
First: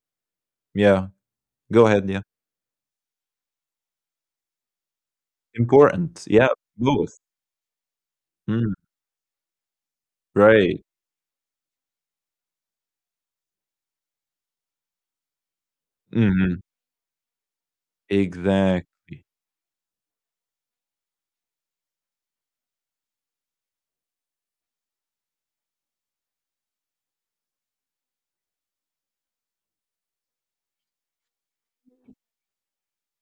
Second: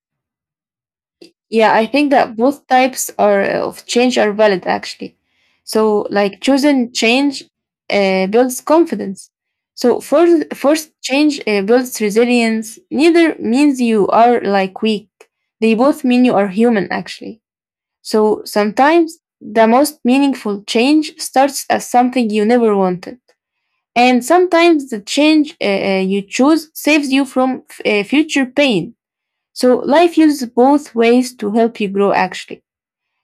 Speaker 1: yeah,
Speaker 2: Yeah, I
Speaker 1: go ahead.
Speaker 2: think
Speaker 1: Yeah.
Speaker 2: that both types are of change are valid actually. So
Speaker 1: Important.
Speaker 2: like
Speaker 1: Yeah.
Speaker 2: choosing
Speaker 1: Both.
Speaker 2: change uh, builds
Speaker 1: Mm,
Speaker 2: confidence. So forced
Speaker 1: right.
Speaker 2: forced change uh, builds resilience. Neither means you are like weak. They both mean you are
Speaker 1: hmm
Speaker 2: human actually. So sometimes
Speaker 1: Exactly.
Speaker 2: the most meaningful change starts as something you never wanted. And sometimes the change uh, uh, you choose saves you from f- uh, future pain. So life uses both ways to help you grow, actually.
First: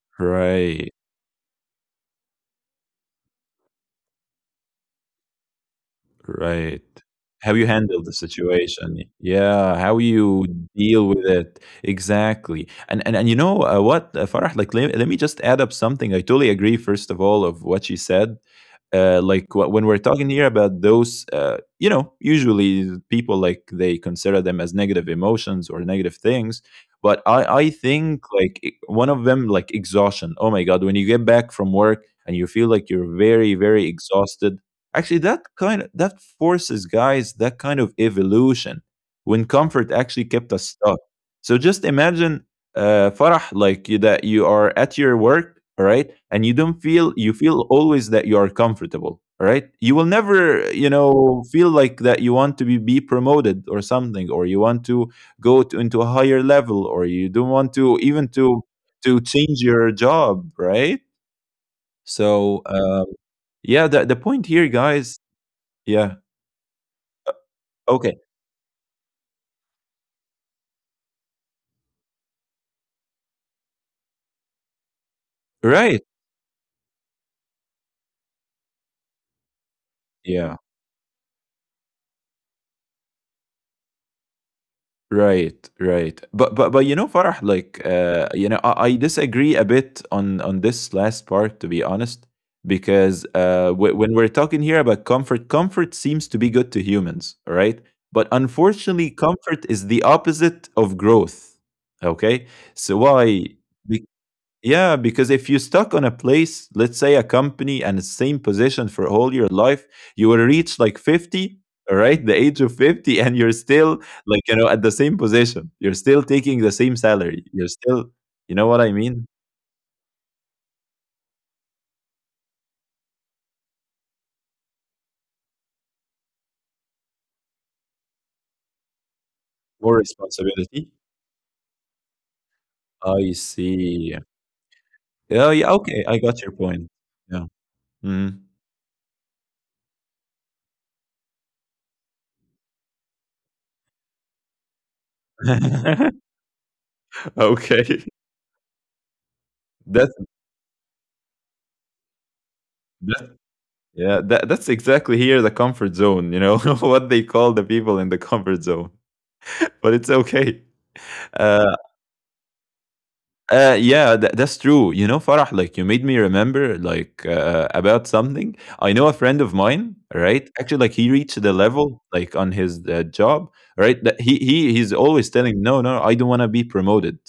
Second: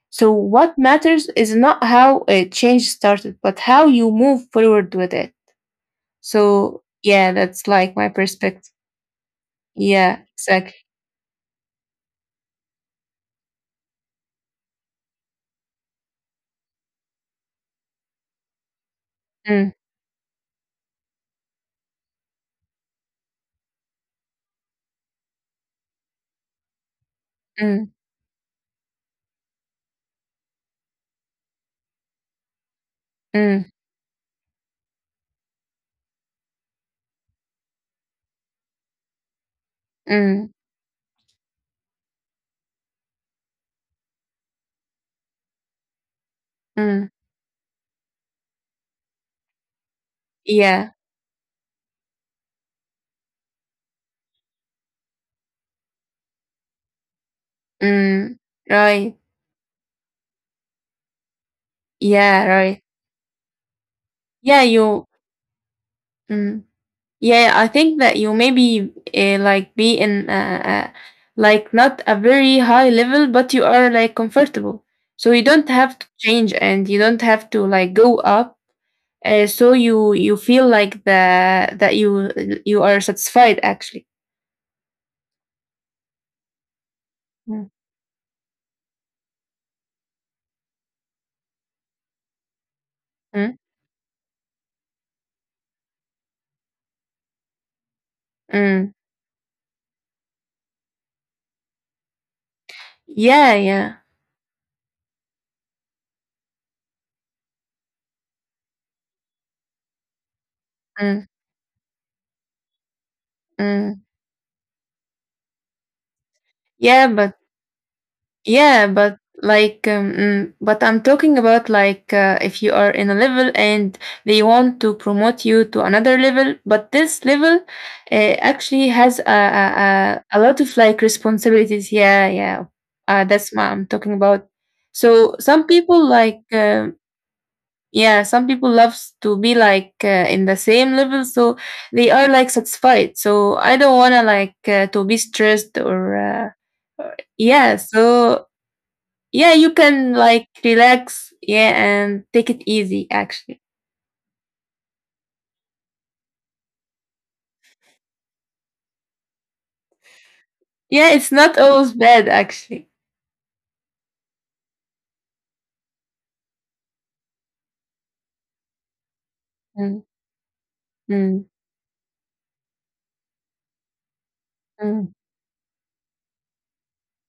Speaker 2: So what
Speaker 1: Right.
Speaker 2: matters is not how a change started, but how you move forward with it. So
Speaker 1: Right.
Speaker 2: yeah,
Speaker 1: How
Speaker 2: that's
Speaker 1: you
Speaker 2: like
Speaker 1: handle
Speaker 2: my
Speaker 1: the
Speaker 2: perspective.
Speaker 1: situation. Yeah, how
Speaker 2: Yeah,
Speaker 1: you
Speaker 2: exactly.
Speaker 1: deal with it. Exactly. And and, and you know uh, what, uh, Farah, like let, let me just add up something. I totally agree first of all of what she said. Uh, like wh-
Speaker 2: Mm,
Speaker 1: when we're talking here about those uh, you know, usually people like they consider them as negative emotions or negative things. But I, I
Speaker 2: mm,
Speaker 1: think like e- one of them, like exhaustion. Oh my god, when you get back from work and you feel like you're very,
Speaker 2: mm,
Speaker 1: very exhausted. Actually, that kind of that forces guys that kind of evolution when comfort actually
Speaker 2: mm,
Speaker 1: kept us stuck. So just imagine, uh, Farah, like you, that you are at your work, all right, and you don't
Speaker 2: mm.
Speaker 1: feel, you feel always that you are comfortable, all right. You will never, you
Speaker 2: Yeah.
Speaker 1: know, feel like that you want to be be promoted or something, or you want to go to, into a higher level, or you don't want to even
Speaker 2: Mm.
Speaker 1: to
Speaker 2: Right.
Speaker 1: to change your job, right?
Speaker 2: Yeah.
Speaker 1: So
Speaker 2: Right.
Speaker 1: um, yeah, the the point
Speaker 2: Yeah.
Speaker 1: here,
Speaker 2: You.
Speaker 1: guys. Yeah.
Speaker 2: Mm. Yeah, I think that
Speaker 1: Okay.
Speaker 2: you maybe uh, like be in uh, uh, like not a very high level, but you are like comfortable. So you don't have
Speaker 1: Right.
Speaker 2: to change and you don't have to like go up. Uh, so you you
Speaker 1: Yeah.
Speaker 2: feel like the that you you are satisfied actually.
Speaker 1: Right. Right. But but but you know, Farah,
Speaker 2: Mm.
Speaker 1: like uh, you know, I, I disagree a bit on on this last part, to be honest, because
Speaker 2: Mm.
Speaker 1: uh, w- when we're talking here about comfort, comfort seems to be good to humans, all right? But
Speaker 2: Mm.
Speaker 1: unfortunately, comfort is the opposite of growth. Okay. So why?
Speaker 2: Yeah, yeah.
Speaker 1: Yeah, because if you're stuck on a place, let's say a company and the same position for all your life, you will reach like
Speaker 2: Mm.
Speaker 1: fifty, all right, the age of fifty, and you're still
Speaker 2: Mm.
Speaker 1: like, you know, at the same position. You're still taking the same
Speaker 2: Yeah, but
Speaker 1: salary. You're still, you know what
Speaker 2: Yeah,
Speaker 1: I
Speaker 2: but
Speaker 1: mean?
Speaker 2: like, um, mm, but I'm talking about like uh, if you are in a level and they want to promote you to another level, but this level uh, actually has a, a
Speaker 1: More
Speaker 2: a a lot of
Speaker 1: responsibility.
Speaker 2: like responsibilities. Yeah, yeah,
Speaker 1: I
Speaker 2: uh, that's what I'm
Speaker 1: see.
Speaker 2: talking about. So
Speaker 1: Oh, yeah.
Speaker 2: some
Speaker 1: Okay.
Speaker 2: people
Speaker 1: I got
Speaker 2: like.
Speaker 1: your point.
Speaker 2: Um
Speaker 1: Yeah.
Speaker 2: yeah,
Speaker 1: Mhm.
Speaker 2: some people loves to be like uh, in the same level, so they are like satisfied. So I don't wanna like uh, to be stressed or uh, yeah.
Speaker 1: Okay.
Speaker 2: So yeah, you
Speaker 1: That's,
Speaker 2: can like relax, yeah, and take it easy
Speaker 1: that,
Speaker 2: actually.
Speaker 1: yeah, that, that's exactly here the comfort zone, you know, what they call the people in the comfort zone, but it's okay.
Speaker 2: Yeah, it's not
Speaker 1: Uh,
Speaker 2: always bad actually.
Speaker 1: uh, yeah, tha that's true. You know, Farah, like you made me remember like uh, uh, about something. I know a friend of mine,
Speaker 2: Mm,
Speaker 1: right? Actually, like he reached
Speaker 2: mm,
Speaker 1: the level like on his uh, job, right? That he he he's
Speaker 2: mm,
Speaker 1: always telling, no, no, I don't want to be promoted.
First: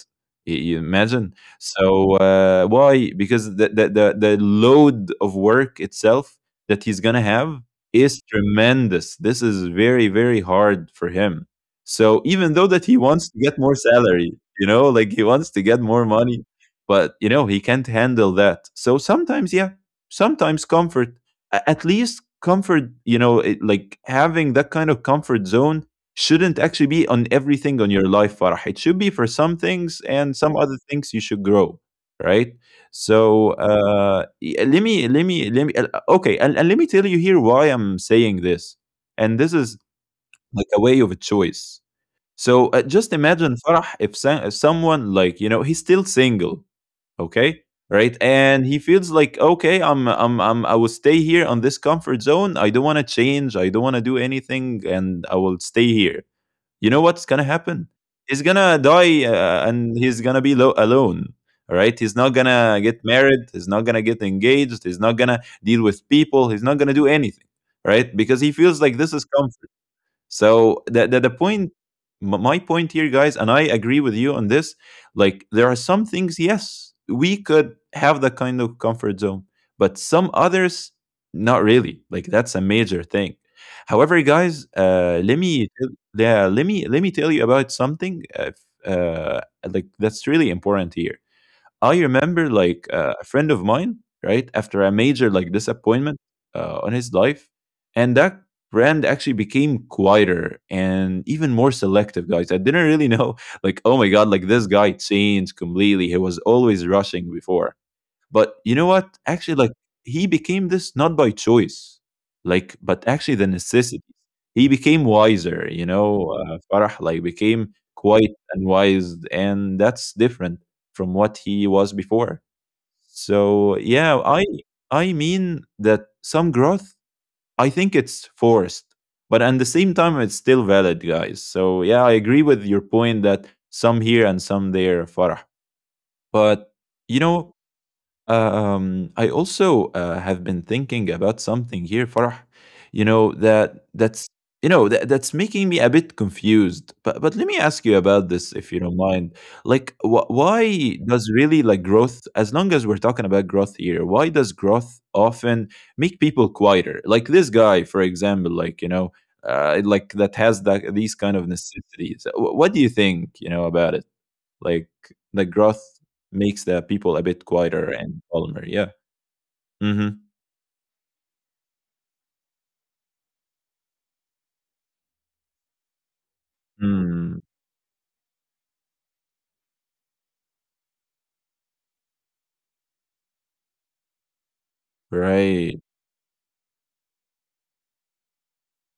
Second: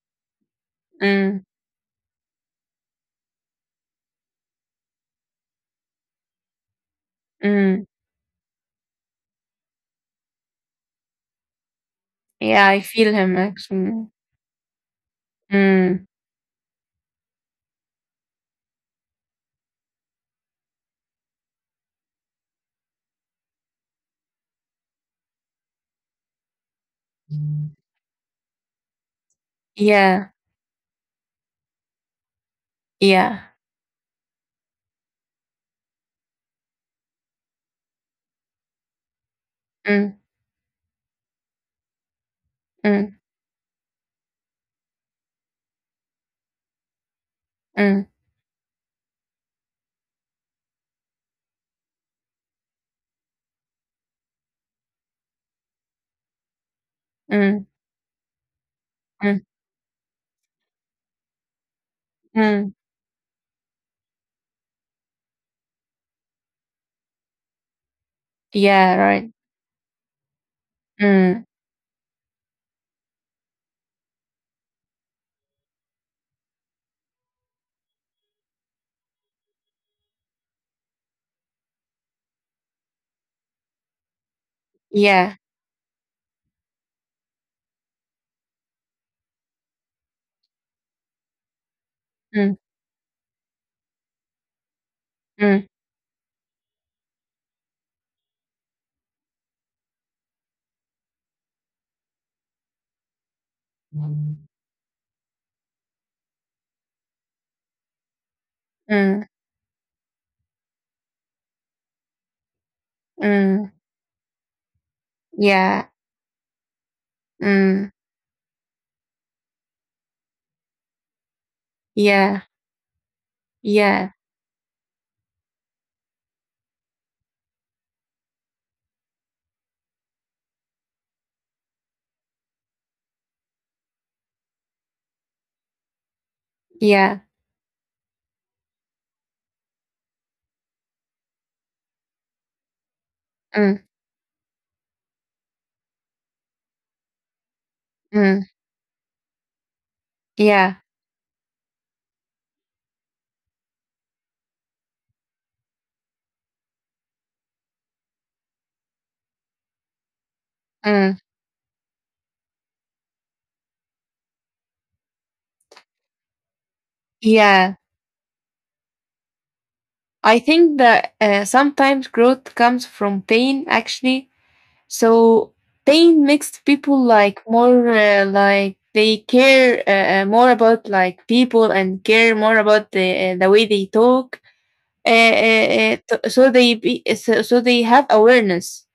Speaker 1: Y- You imagine?
Speaker 2: mm,
Speaker 1: So uh, why? Because the, the the the load of work itself that he's gonna have
Speaker 2: mm.
Speaker 1: is tremendous. This is very very hard for him. So even though
Speaker 2: Yeah, I
Speaker 1: that he
Speaker 2: feel
Speaker 1: wants
Speaker 2: him
Speaker 1: to get more
Speaker 2: actually.
Speaker 1: salary, you know, like he wants to get more
Speaker 2: Mm.
Speaker 1: money, but you know, he can't handle that. So sometimes, yeah, sometimes comfort, a- at least comfort, you know, it, like having that kind of comfort zone shouldn't actually be on everything on your life, Farah. It should be for some things
Speaker 2: Yeah,
Speaker 1: and some other things you should grow, right?
Speaker 2: yeah.
Speaker 1: So uh, y- let me, let me, let me, uh, okay, and, and let me tell you here why I'm saying this. And this is
Speaker 2: Mm,
Speaker 1: like a way of a choice, so uh, just
Speaker 2: mm,
Speaker 1: imagine, Farah, if, some, if someone, like, you know, he's still single, okay,
Speaker 2: mm,
Speaker 1: right, and he feels like, okay, I'm I'm I'm I will stay here on this comfort zone. I don't want to change. I don't want to do anything, and I will stay here. You know what's gonna
Speaker 2: mm,
Speaker 1: happen? He's gonna die,
Speaker 2: mm,
Speaker 1: uh, and he's gonna be lo- alone. All right, he's not
Speaker 2: mm.
Speaker 1: gonna get married. He's not gonna get engaged. He's not gonna deal with people. He's not gonna do anything, right? Because he feels
Speaker 2: Yeah,
Speaker 1: like this is
Speaker 2: right.
Speaker 1: comfort. So the the, the
Speaker 2: Mm,
Speaker 1: point, m- my point here, guys, and I agree with you on this, like there are some things, yes, we could have that kind of comfort zone, but some others not really. Like that's a major thing. However, guys, uh
Speaker 2: yeah.
Speaker 1: let me tell- yeah let me let me tell you about something, uh, uh like that's really important here. I remember
Speaker 2: Mm,
Speaker 1: like uh, a friend of mine, right, after a major like
Speaker 2: mm,
Speaker 1: disappointment uh, on his life, and that brand actually became quieter and even more selective, guys. I didn't really know, like, oh my god, like this guy changed completely. He was always rushing before. But you know what?
Speaker 2: mm,
Speaker 1: Actually, like he became this not by choice, like, but actually the
Speaker 2: mm,
Speaker 1: necessity. He became wiser, you
Speaker 2: yeah.
Speaker 1: know. Uh, Farah, like, became
Speaker 2: Mm,
Speaker 1: quite and wise, and that's different from what he was before.
Speaker 2: yeah,
Speaker 1: So
Speaker 2: yeah,
Speaker 1: yeah, I I mean that some growth. I think it's forced, but at the same time, it's still valid, guys. So yeah, I agree with your point that some here and some there, Farah. But
Speaker 2: yeah.
Speaker 1: you know, um, I also uh, have been thinking about something here, Farah. You know
Speaker 2: Mm,
Speaker 1: that that's you know that, that's making me a bit confused. But but let me ask you about
Speaker 2: mm,
Speaker 1: this, if you don't mind. Like, wh-
Speaker 2: yeah.
Speaker 1: why does really like growth? As long as we're talking about growth here, why does growth often make people quieter? Like this guy, for example. Like, you know, uh, like that has that these
Speaker 2: Mm,
Speaker 1: kind of necessities. Wh- What do you think? You know about it? Like the growth makes the people a bit
Speaker 2: yeah.
Speaker 1: quieter and calmer. Yeah. Mhm.
Speaker 2: I think that uh, sometimes growth comes from pain, actually. So pain makes people
Speaker 1: Mm.
Speaker 2: like more uh, like they care uh, uh, more about like people, and care more about the uh, the way they talk. Uh, uh,
Speaker 1: Right.
Speaker 2: uh, t- so they be, so, so they have awareness.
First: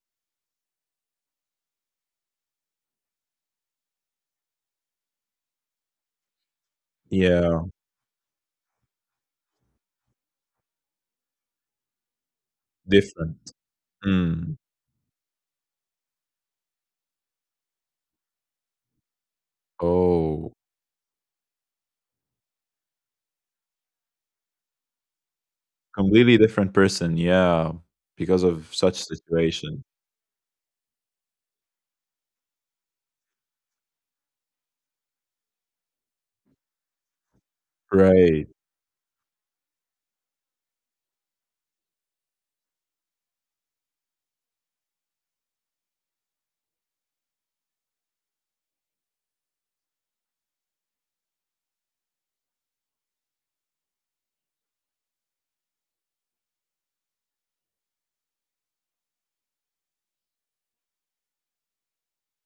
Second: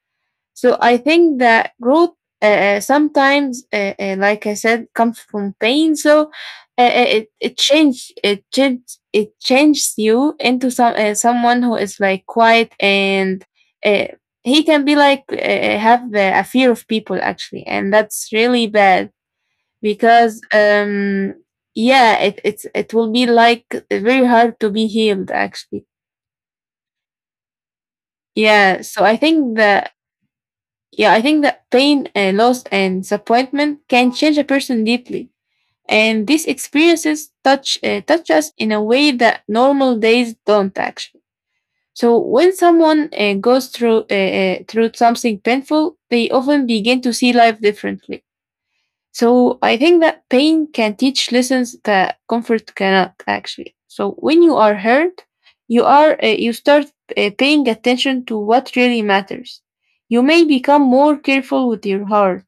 Speaker 2: So I think that growth uh, uh, sometimes, uh, uh, like I said, comes from pain. So uh, uh, it it
Speaker 1: Yeah.
Speaker 2: change it change it changes you into some uh, someone who is like quiet, and
Speaker 1: Different.
Speaker 2: uh,
Speaker 1: Mm.
Speaker 2: he can be like uh, uh, have uh, a fear of people actually, and that's really bad because
Speaker 1: Oh,
Speaker 2: um yeah, it it's it will be like very hard to be healed actually.
Speaker 1: completely different person. Yeah. Because of
Speaker 2: Yeah,
Speaker 1: such
Speaker 2: so I think
Speaker 1: situation.
Speaker 2: that Yeah, I think that pain and loss and disappointment can change a person deeply. And these experiences touch uh, touch
Speaker 1: Right.
Speaker 2: us in a way that normal days don't actually. So when someone uh, goes through uh, uh, through something painful, they often begin to see life differently. So I think that pain can teach lessons that comfort cannot actually. So when you are hurt, you are uh, you start uh, paying attention to what really matters. You may become more careful with your heart,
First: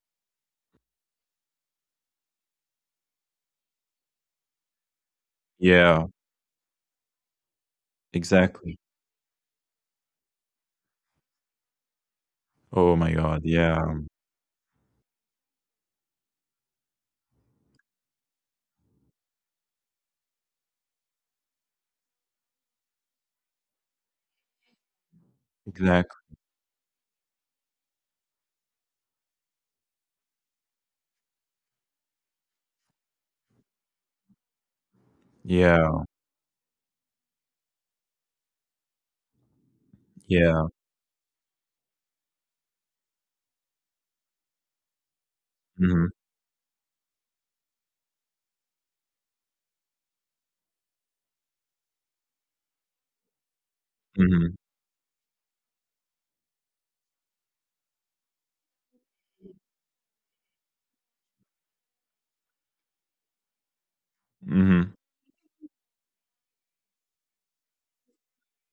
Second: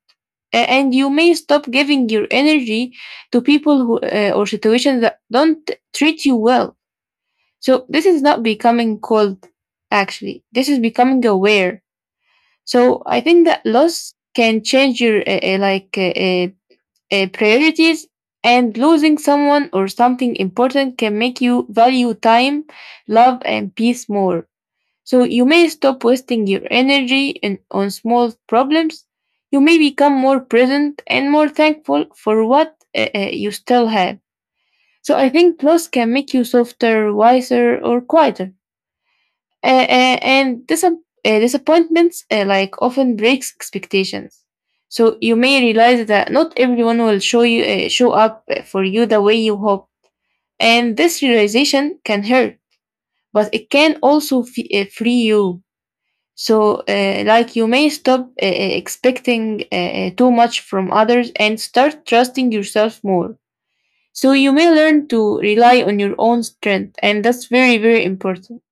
Speaker 2: a- and you may stop giving your energy to people who, uh, or situations that don't
Speaker 1: Yeah.
Speaker 2: treat you well. So this is not
Speaker 1: Exactly.
Speaker 2: becoming cold, actually. This is becoming aware.
Speaker 1: Oh
Speaker 2: So
Speaker 1: my
Speaker 2: I
Speaker 1: God.
Speaker 2: think that
Speaker 1: Yeah.
Speaker 2: loss can change your uh, uh, like uh, uh, uh, priorities, and losing someone or something important can make you value time, love, and peace more. So you may stop
Speaker 1: Exactly.
Speaker 2: wasting your energy in, on small problems. You may become more present and more thankful for what uh, uh, you still have. So I think loss
Speaker 1: Yeah.
Speaker 2: can make you softer, wiser, or quieter, uh, uh,
Speaker 1: Yeah.
Speaker 2: and disap- uh, disappointments uh, like often breaks expectations, so you may realize
Speaker 1: Mhm.
Speaker 2: that not everyone will show you uh, show up uh, for you the way you hope, and this realization can hurt, but it can also
Speaker 1: Mhm.
Speaker 2: f- uh, free you. So uh, like you may stop uh, uh, expecting uh, uh, too much from others and start trusting yourself more, so you may
Speaker 1: Mhm.
Speaker 2: learn to rely on your own strength, and that's very very important.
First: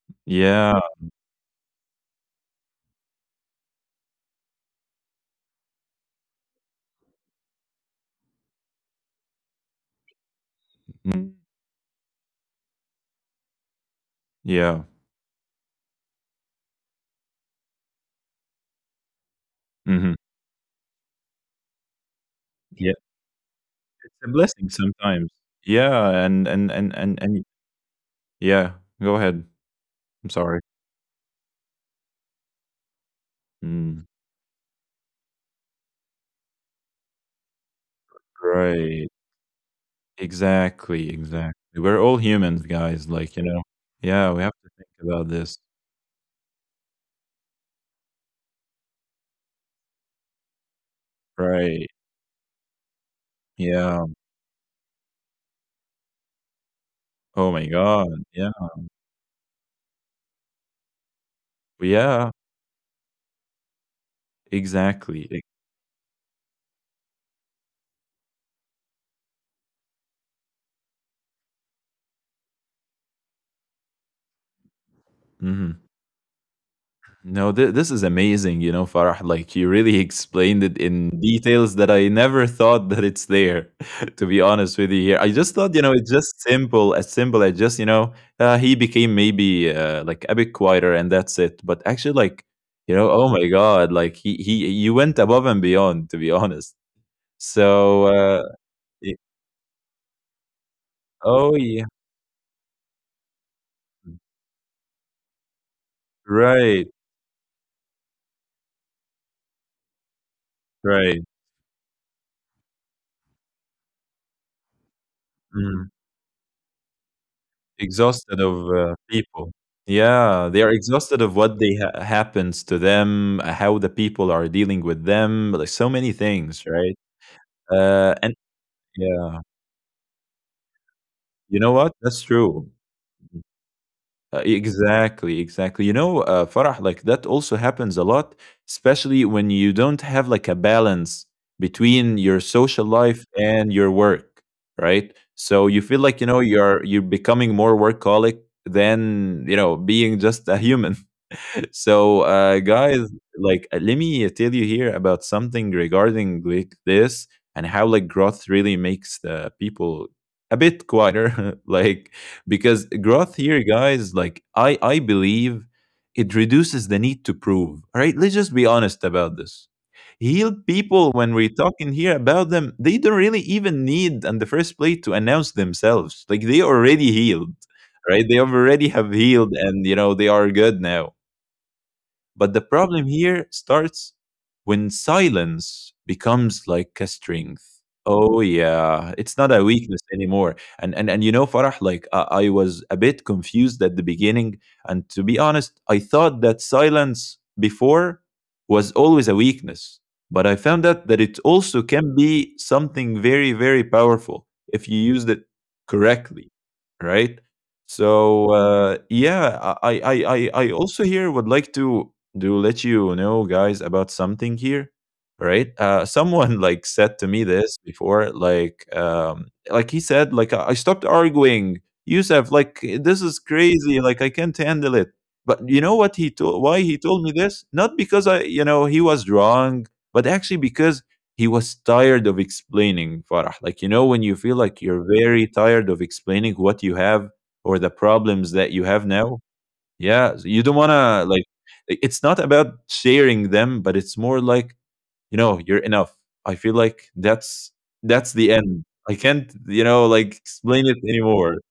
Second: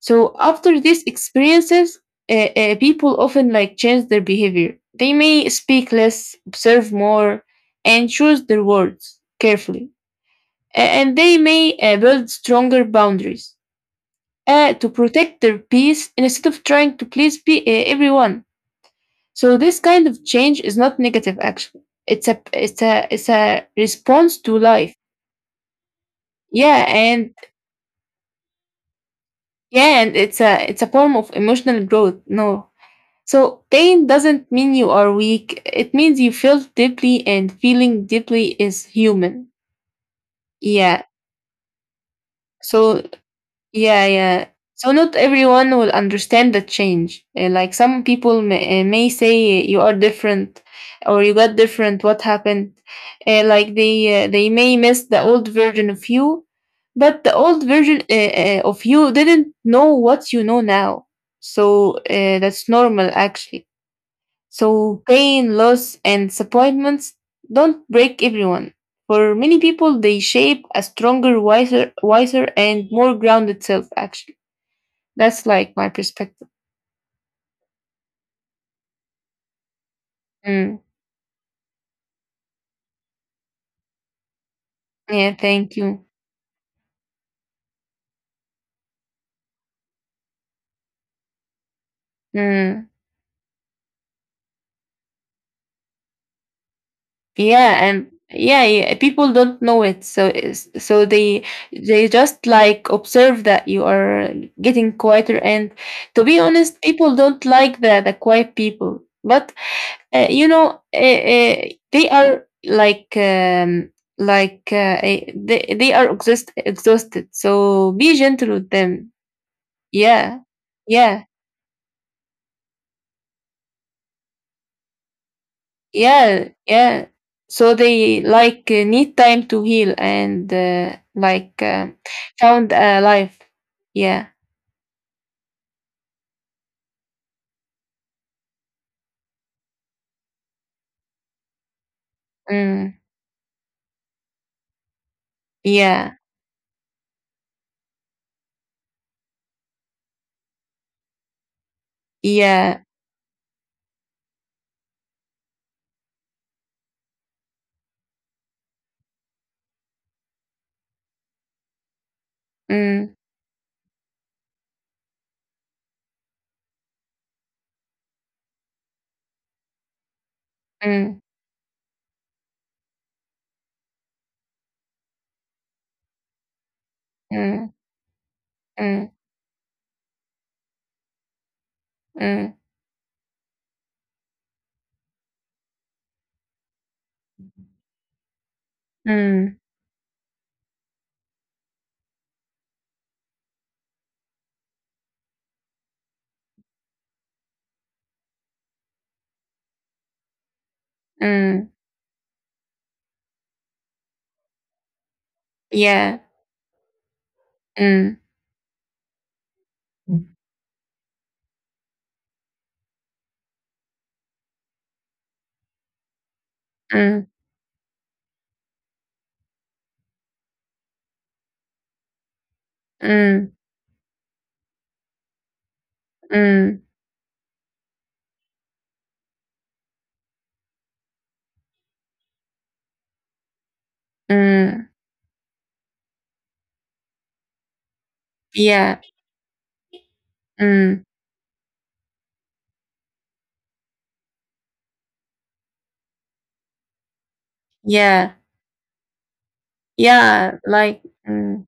Speaker 2: So
Speaker 1: Yeah.
Speaker 2: after these experiences, uh, uh, people often like change their behavior. They may speak less, observe more, and choose their words carefully. A- and
Speaker 1: Mm.
Speaker 2: they may uh, build stronger boundaries uh,
Speaker 1: Yeah.
Speaker 2: to protect their peace instead of trying to please pe- uh, everyone. So this kind
Speaker 1: Mhm.
Speaker 2: of change is not negative actually. It's a it's
Speaker 1: Yeah.
Speaker 2: a it's a
Speaker 1: It's a
Speaker 2: response to
Speaker 1: blessing
Speaker 2: life.
Speaker 1: sometimes. Yeah. And and
Speaker 2: Yeah,
Speaker 1: and and
Speaker 2: and
Speaker 1: and yeah. Go ahead.
Speaker 2: yeah, and
Speaker 1: I'm
Speaker 2: it's
Speaker 1: sorry.
Speaker 2: a it's a form of emotional growth. No. So,
Speaker 1: Mm,
Speaker 2: pain doesn't mean you are weak. It means you feel deeply, and feeling deeply is
Speaker 1: right.
Speaker 2: human. Yeah.
Speaker 1: Exactly, exactly. We're all humans,
Speaker 2: So,
Speaker 1: guys. Like, you know,
Speaker 2: yeah,
Speaker 1: yeah, we
Speaker 2: yeah.
Speaker 1: have to think
Speaker 2: So, not
Speaker 1: about this.
Speaker 2: everyone will understand the change. Uh, Like some people may, uh, may say you are different or you got
Speaker 1: Right.
Speaker 2: different. What happened? Uh, like they
Speaker 1: Yeah.
Speaker 2: uh, they may miss the old version of you, but the
Speaker 1: Oh
Speaker 2: old
Speaker 1: my
Speaker 2: version
Speaker 1: God.
Speaker 2: uh,
Speaker 1: Yeah.
Speaker 2: uh, of you didn't know what you know now. So
Speaker 1: Yeah.
Speaker 2: uh, that's normal, actually. So
Speaker 1: Exactly.
Speaker 2: pain, loss, and disappointments don't break everyone. For many people, they shape a stronger, wiser, wiser, and more grounded self. Actually, that's
Speaker 1: Mm-hmm.
Speaker 2: like my perspective.
Speaker 1: No, th- this is amazing, you know, Farah. Like you really explained
Speaker 2: Mm.
Speaker 1: it in details that I never thought that it's there. To be honest with you, here I
Speaker 2: Yeah,
Speaker 1: just thought,
Speaker 2: thank
Speaker 1: you know,
Speaker 2: you.
Speaker 1: it's just simple, as simple as just, you know, uh, he became maybe uh, like a bit quieter and that's it. But actually, like,
Speaker 2: Mm.
Speaker 1: you know, oh my God, like he he you went above and beyond, to be honest.
Speaker 2: Yeah,
Speaker 1: So,
Speaker 2: and
Speaker 1: uh,
Speaker 2: yeah, yeah,
Speaker 1: y-
Speaker 2: people don't know it, so it's- so they
Speaker 1: oh yeah,
Speaker 2: they just like observe that you are getting quieter, and to be honest
Speaker 1: right,
Speaker 2: people don't like the the quiet people, but uh, you know, uh,
Speaker 1: right.
Speaker 2: uh, they are like um like, uh, eh, they,
Speaker 1: Mm.
Speaker 2: they are exhaust, exhausted, so be
Speaker 1: Exhausted
Speaker 2: gentle
Speaker 1: of,
Speaker 2: with
Speaker 1: uh,
Speaker 2: them.
Speaker 1: people.
Speaker 2: Yeah,
Speaker 1: Yeah, they are exhausted
Speaker 2: yeah.
Speaker 1: of what they ha happens to them, uh, how the people are dealing with them, like, so many
Speaker 2: Yeah,
Speaker 1: things, right?
Speaker 2: yeah. So
Speaker 1: Uh,
Speaker 2: they
Speaker 1: and
Speaker 2: like uh, need
Speaker 1: yeah,
Speaker 2: time to heal and uh,
Speaker 1: you
Speaker 2: like
Speaker 1: know
Speaker 2: uh,
Speaker 1: what? That's true.
Speaker 2: found a life. Yeah.
Speaker 1: Uh, exactly, exactly. You know, uh, Farah, like that also happens a lot, especially when you don't have like a balance between your social
Speaker 2: Mm.
Speaker 1: life and your work, right? So you feel
Speaker 2: Yeah.
Speaker 1: like, you know, you're you're becoming more workaholic than, you know, being just a human. So uh,
Speaker 2: Yeah.
Speaker 1: guys, like uh, let me tell you here about something regarding like this, and how like growth really makes the people a bit quieter. Like, because
Speaker 2: Mm.
Speaker 1: growth here, guys, like I I believe it reduces the need to prove. All right, let's just be honest about this. Healed people,
Speaker 2: Mm.
Speaker 1: when we're talking here about them, they don't really even need in the first place to announce themselves, like they already healed,
Speaker 2: Mm.
Speaker 1: right? They already have
Speaker 2: Mm.
Speaker 1: healed, and you know they are good now. But
Speaker 2: Mm.
Speaker 1: the problem here starts when silence becomes like a strength. Oh yeah, it's not
Speaker 2: Mm.
Speaker 1: a weakness anymore. And and and you know, Farah, like I, I was a bit confused at the beginning, and to be honest, I thought that silence before was always a weakness, but I found out that it
Speaker 2: Mm.
Speaker 1: also can be something very very powerful if you used it
Speaker 2: Yeah.
Speaker 1: correctly, right?
Speaker 2: Mm.
Speaker 1: So uh, yeah, I I I I I also here would like to do let you know, guys, about something here. Right? Uh, someone like said
Speaker 2: Mm.
Speaker 1: to me this before, like, um, like he said, like I I stopped arguing. Yusuf, like this is
Speaker 2: Mm.
Speaker 1: crazy. Like I can't handle it. But you know what he told?
Speaker 2: Mm.
Speaker 1: Why he told me this? Not because I, you know, he was wrong, but actually because he was tired of explaining. Farah, like you know, when you feel like
Speaker 2: Mm.
Speaker 1: you're very tired of explaining what you have or the problems that you
Speaker 2: Yeah.
Speaker 1: have now, yeah, so you don't want
Speaker 2: Mm.
Speaker 1: to like i- it's not about sharing them, but it's more like, you know, you're enough. I feel like that's that's
Speaker 2: Yeah.
Speaker 1: the end. I can't, you know, like
Speaker 2: Yeah.
Speaker 1: explain it
Speaker 2: Like.
Speaker 1: anymore.
Speaker 2: Mm.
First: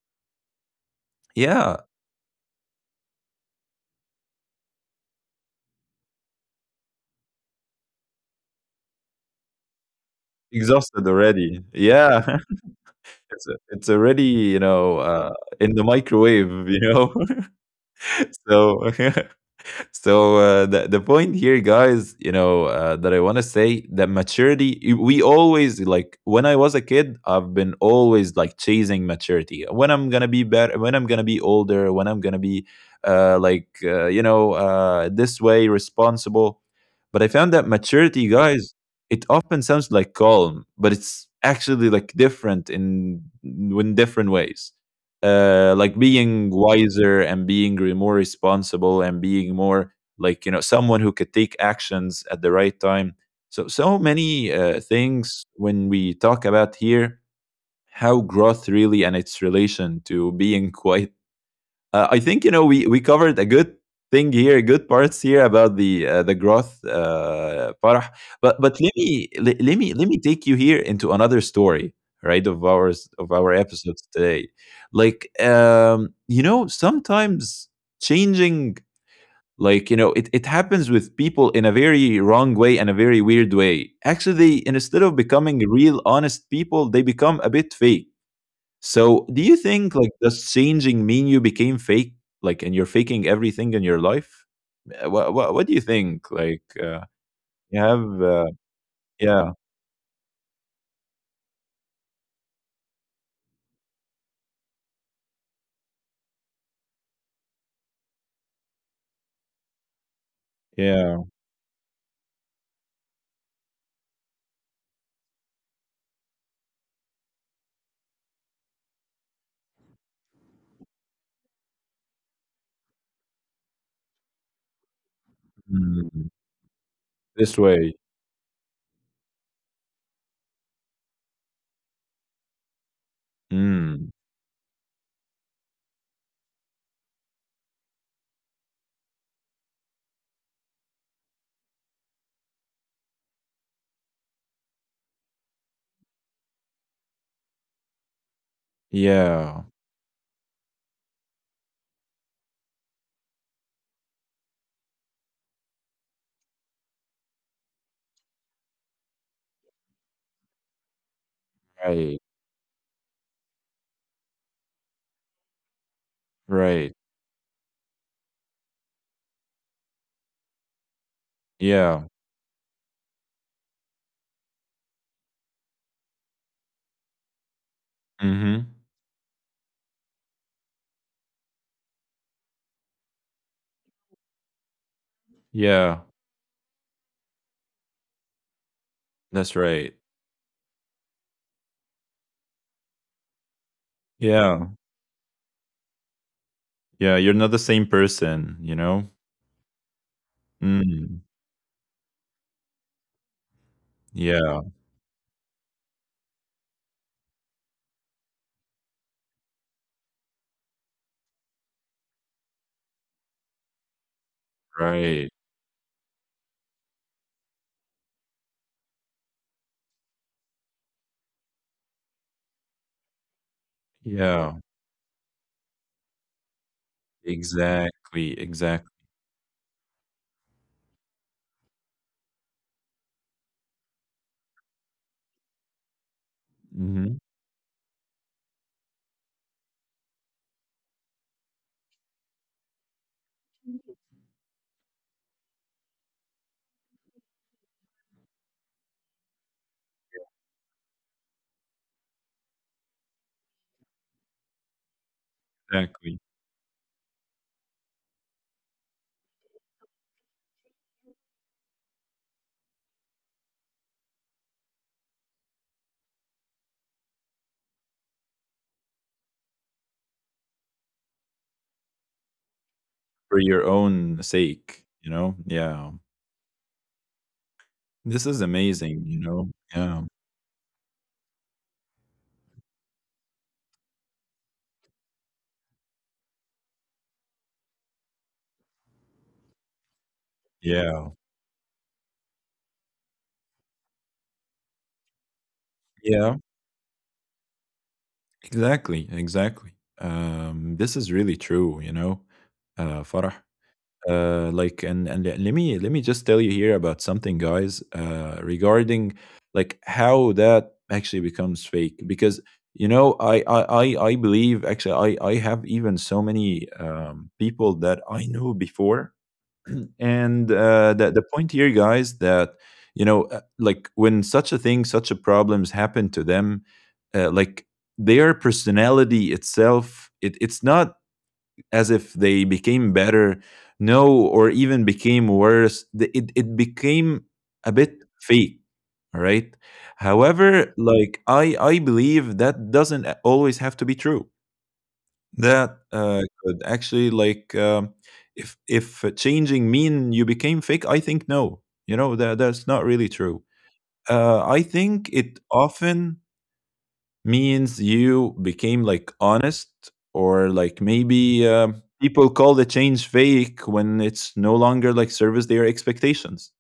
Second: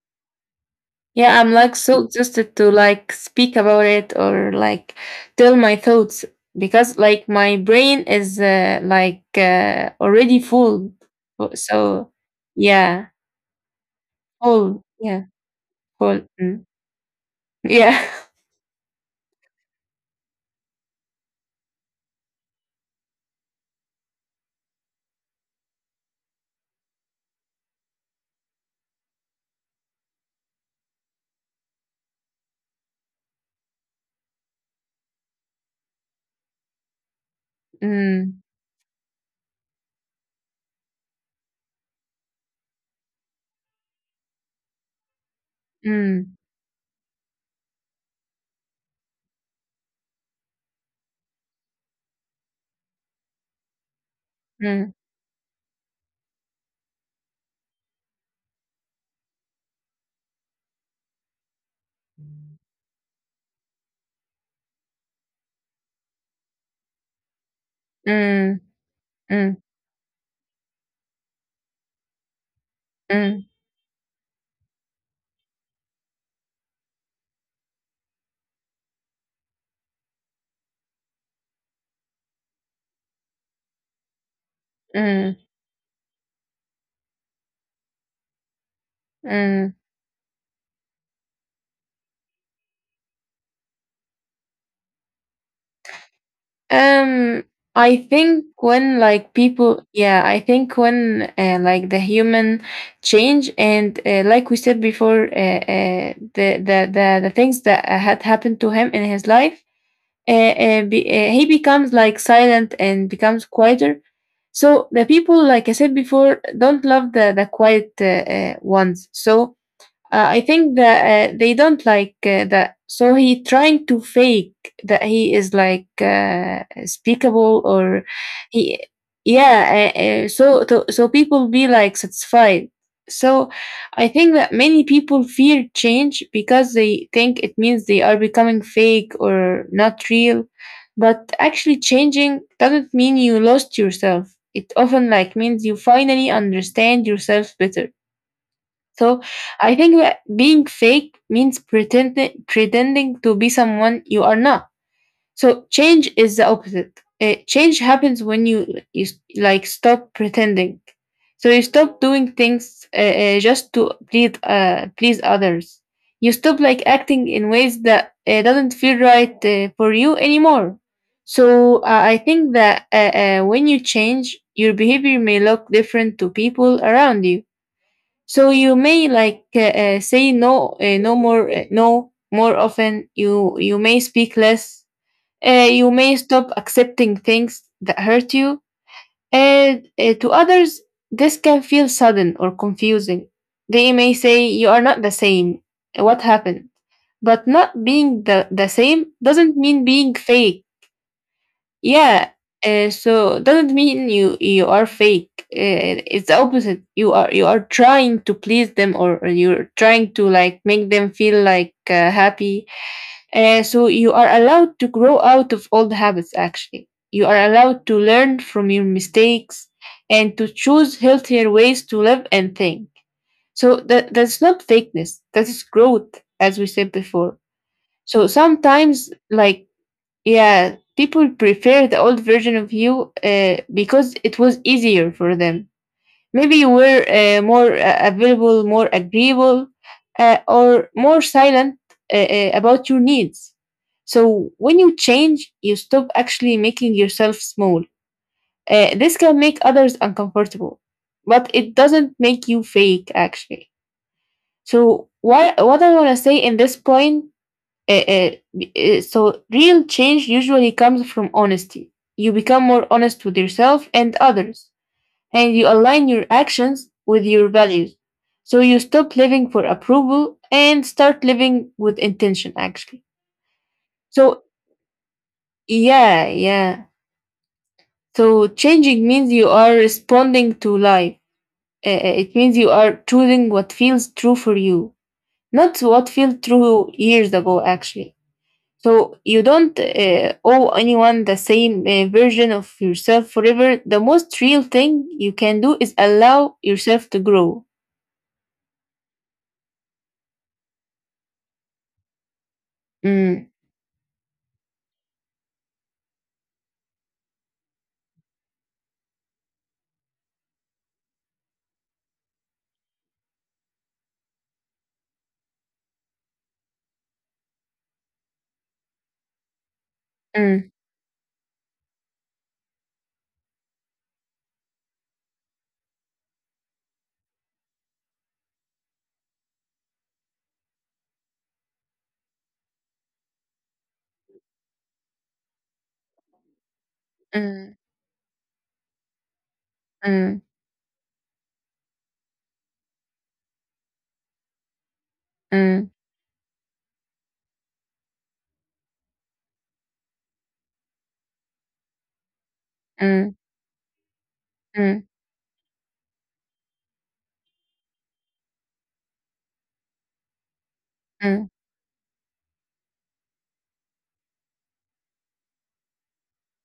Speaker 2: Yeah, I'm like
Speaker 1: Yeah,
Speaker 2: so exhausted to like speak about it or like tell my thoughts because like my brain is uh, like uh, already full.
Speaker 1: exhausted
Speaker 2: Fu-
Speaker 1: already.
Speaker 2: So
Speaker 1: Yeah.
Speaker 2: yeah,
Speaker 1: It's it's already, you
Speaker 2: full.
Speaker 1: know,
Speaker 2: Yeah,
Speaker 1: uh, in the
Speaker 2: full.
Speaker 1: microwave,
Speaker 2: Mm.
Speaker 1: you know.
Speaker 2: Yeah.
Speaker 1: So so uh, the, the point here, guys, you know uh, that I want to say that maturity, we always like, when I was a kid, I've been always like chasing maturity, when I'm gonna be better, when I'm gonna be older, when I'm gonna be uh, like uh, you know uh, this way responsible, but I found that maturity,
Speaker 2: Mm,
Speaker 1: guys, it often sounds like calm, but it's actually like different in in different ways, uh, like
Speaker 2: mm,
Speaker 1: being wiser and being re- more responsible and being more like, you know, someone who could take actions at the right time. So so many uh,
Speaker 2: mm,
Speaker 1: things, when we talk about here how growth really and its relation to being quite, uh, i think, you know, we we covered a good thing here, good parts here about the uh, the growth, uh, Farah.
Speaker 2: mm,
Speaker 1: But but let me
Speaker 2: mm,
Speaker 1: let, let me let me take you here into another story, right? Of ours of
Speaker 2: mm,
Speaker 1: our episodes today, like um, you know, sometimes changing, like you know, it, it happens with people in a very wrong way and a very weird way. Actually, they instead of
Speaker 2: mm,
Speaker 1: becoming real honest people, they become a bit fake. So, do you
Speaker 2: mm.
Speaker 1: think like, does changing mean you became fake, like, and you're faking everything in your life? Eh, What what, what do you think? Like, uh,
Speaker 2: Um,
Speaker 1: you
Speaker 2: I
Speaker 1: have,
Speaker 2: think
Speaker 1: uh,
Speaker 2: when like
Speaker 1: yeah,
Speaker 2: people, yeah, I think when uh, like the human change and uh, like we said before, uh, uh, the, the the the things that uh, had happened to him in his life, uh, uh, be,
Speaker 1: yeah,
Speaker 2: uh, he becomes like silent and becomes quieter. So the people, like I said before, don't love the the quiet uh, uh, ones. So uh, I think that uh, they don't like uh, that. So he trying to fake that he is like
Speaker 1: mm,
Speaker 2: uh,
Speaker 1: this
Speaker 2: speakable
Speaker 1: way,
Speaker 2: or he, yeah. Uh, uh, so to, so people be like satisfied. So I
Speaker 1: mm,
Speaker 2: think that many people fear change because they think it means they are becoming fake or not real. But actually, changing doesn't mean you lost yourself. It often like means you finally understand yourself better. So
Speaker 1: yeah,
Speaker 2: I think that being fake means pretending pretending to be someone you are not. So change is the opposite. Uh, change happens when you you s- like stop pretending. So you stop
Speaker 1: right,
Speaker 2: doing things uh, uh, just to please uh, please others. You stop like
Speaker 1: right,
Speaker 2: acting in ways that uh, doesn't feel right uh, for you anymore. So uh,
Speaker 1: yeah,
Speaker 2: I think that uh, uh, when you change, your behavior may look different to people around you, so
Speaker 1: mm-hmm,
Speaker 2: you may like uh, uh, say no, uh, no more, uh, no more often. You you may speak less. Uh, you
Speaker 1: yeah,
Speaker 2: may stop accepting things that hurt you.
Speaker 1: that's
Speaker 2: And
Speaker 1: right,
Speaker 2: uh, to others, this can feel sudden or confusing. They may say
Speaker 1: yeah,
Speaker 2: you are not the same. What happened?
Speaker 1: yeah. You're
Speaker 2: But
Speaker 1: not the
Speaker 2: not
Speaker 1: same
Speaker 2: being the,
Speaker 1: person,
Speaker 2: the
Speaker 1: you
Speaker 2: same
Speaker 1: know.
Speaker 2: doesn't mean being fake,
Speaker 1: Mm,
Speaker 2: yeah. Uh, so doesn't mean you
Speaker 1: yeah,
Speaker 2: you are fake. Uh, it's the opposite. You are you are trying to please them, or, or you're trying to like make them feel like uh, happy. Uh, so you are allowed to grow
Speaker 1: right,
Speaker 2: out of old habits. Actually, you are allowed to learn from your mistakes and to choose healthier ways to live and think. So that that's
Speaker 1: yeah,
Speaker 2: not fakeness. That is growth, as we said before. So
Speaker 1: exactly, exactly,
Speaker 2: sometimes, like yeah, people prefer the old version of you uh, because it was easier for them. Maybe you were
Speaker 1: mm-hmm,
Speaker 2: uh, more uh, available, more agreeable, uh, or more silent uh, uh, about your needs. So when you change, you stop actually making yourself small. Uh, this can make others uncomfortable, but it doesn't make you fake actually. So why, what I want to
Speaker 1: exactly.
Speaker 2: say in this point, uh, uh, so, real change usually comes from honesty. You become more honest with yourself and others, and you align your actions with your values. So, you stop living for approval and start living with intention, actually.
Speaker 1: For your own
Speaker 2: So,
Speaker 1: sake, you know? Yeah.
Speaker 2: yeah, yeah.
Speaker 1: This is
Speaker 2: So,
Speaker 1: amazing,
Speaker 2: changing
Speaker 1: you
Speaker 2: means you
Speaker 1: know?
Speaker 2: are
Speaker 1: Yeah.
Speaker 2: responding to life. Uh, uh, it means you are choosing what feels true for you, not what felt true years ago, actually. So you don't uh, owe
Speaker 1: Yeah.
Speaker 2: anyone the same uh, version of yourself forever. The most real thing you can do is
Speaker 1: Yeah.
Speaker 2: allow yourself to grow.
Speaker 1: Exactly. Exactly. Um, this is really true, you know? Uh, Farah.
Speaker 2: Mm,
Speaker 1: Uh, like, and, and le- let me, let me just tell you here about something, guys, uh, regarding like how that actually becomes fake because you know i i i I believe actually i i have even so many um people that I knew before. And
Speaker 2: mm,
Speaker 1: uh, the the point here, guys, that you know, uh, like when such a thing, such a problems happen to them, uh, like their personality itself, it, it's not as if they became better, no, or even became worse. The- It it became a
Speaker 2: mm,
Speaker 1: bit fake, all right.
Speaker 2: mm,
Speaker 1: However, like I I believe that doesn't always have to be true that,
Speaker 2: mm,
Speaker 1: uh, could actually, like, um, if if uh, changing mean you became fake, I think no. You know, that that's not really
Speaker 2: mm,
Speaker 1: true. Uh, I
Speaker 2: mm,
Speaker 1: think it often means you became like honest, or like
Speaker 2: mm,
Speaker 1: maybe um, people call the change fake when it's no longer like service their expectations,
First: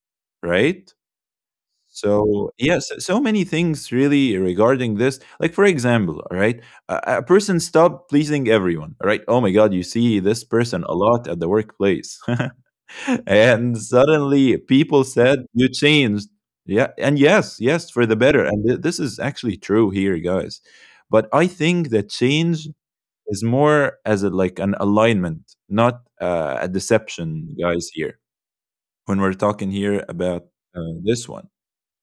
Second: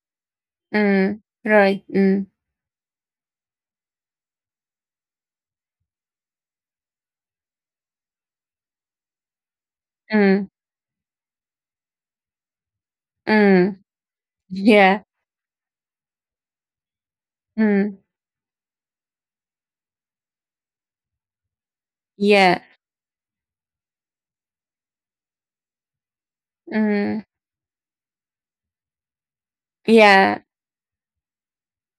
Speaker 1: right?
Speaker 2: mm. Right. Mm,
Speaker 1: So, yes, so many things really regarding this. Like, for example, all right, a, a person stop pleasing everyone, all right? Oh my God, you see this
Speaker 2: mm,
Speaker 1: person a lot at the workplace. And
Speaker 2: mm.
Speaker 1: suddenly people
Speaker 2: Yeah.
Speaker 1: said, you changed. Yeah. And yes, yes,
Speaker 2: Mm,
Speaker 1: for the better. And th- this is actually true here, guys. But I think that
Speaker 2: yeah.
Speaker 1: change is more as a, like an alignment, not uh, a
Speaker 2: Mm,
Speaker 1: deception, guys, here, when we're talking here
Speaker 2: yeah.
Speaker 1: about uh, this one.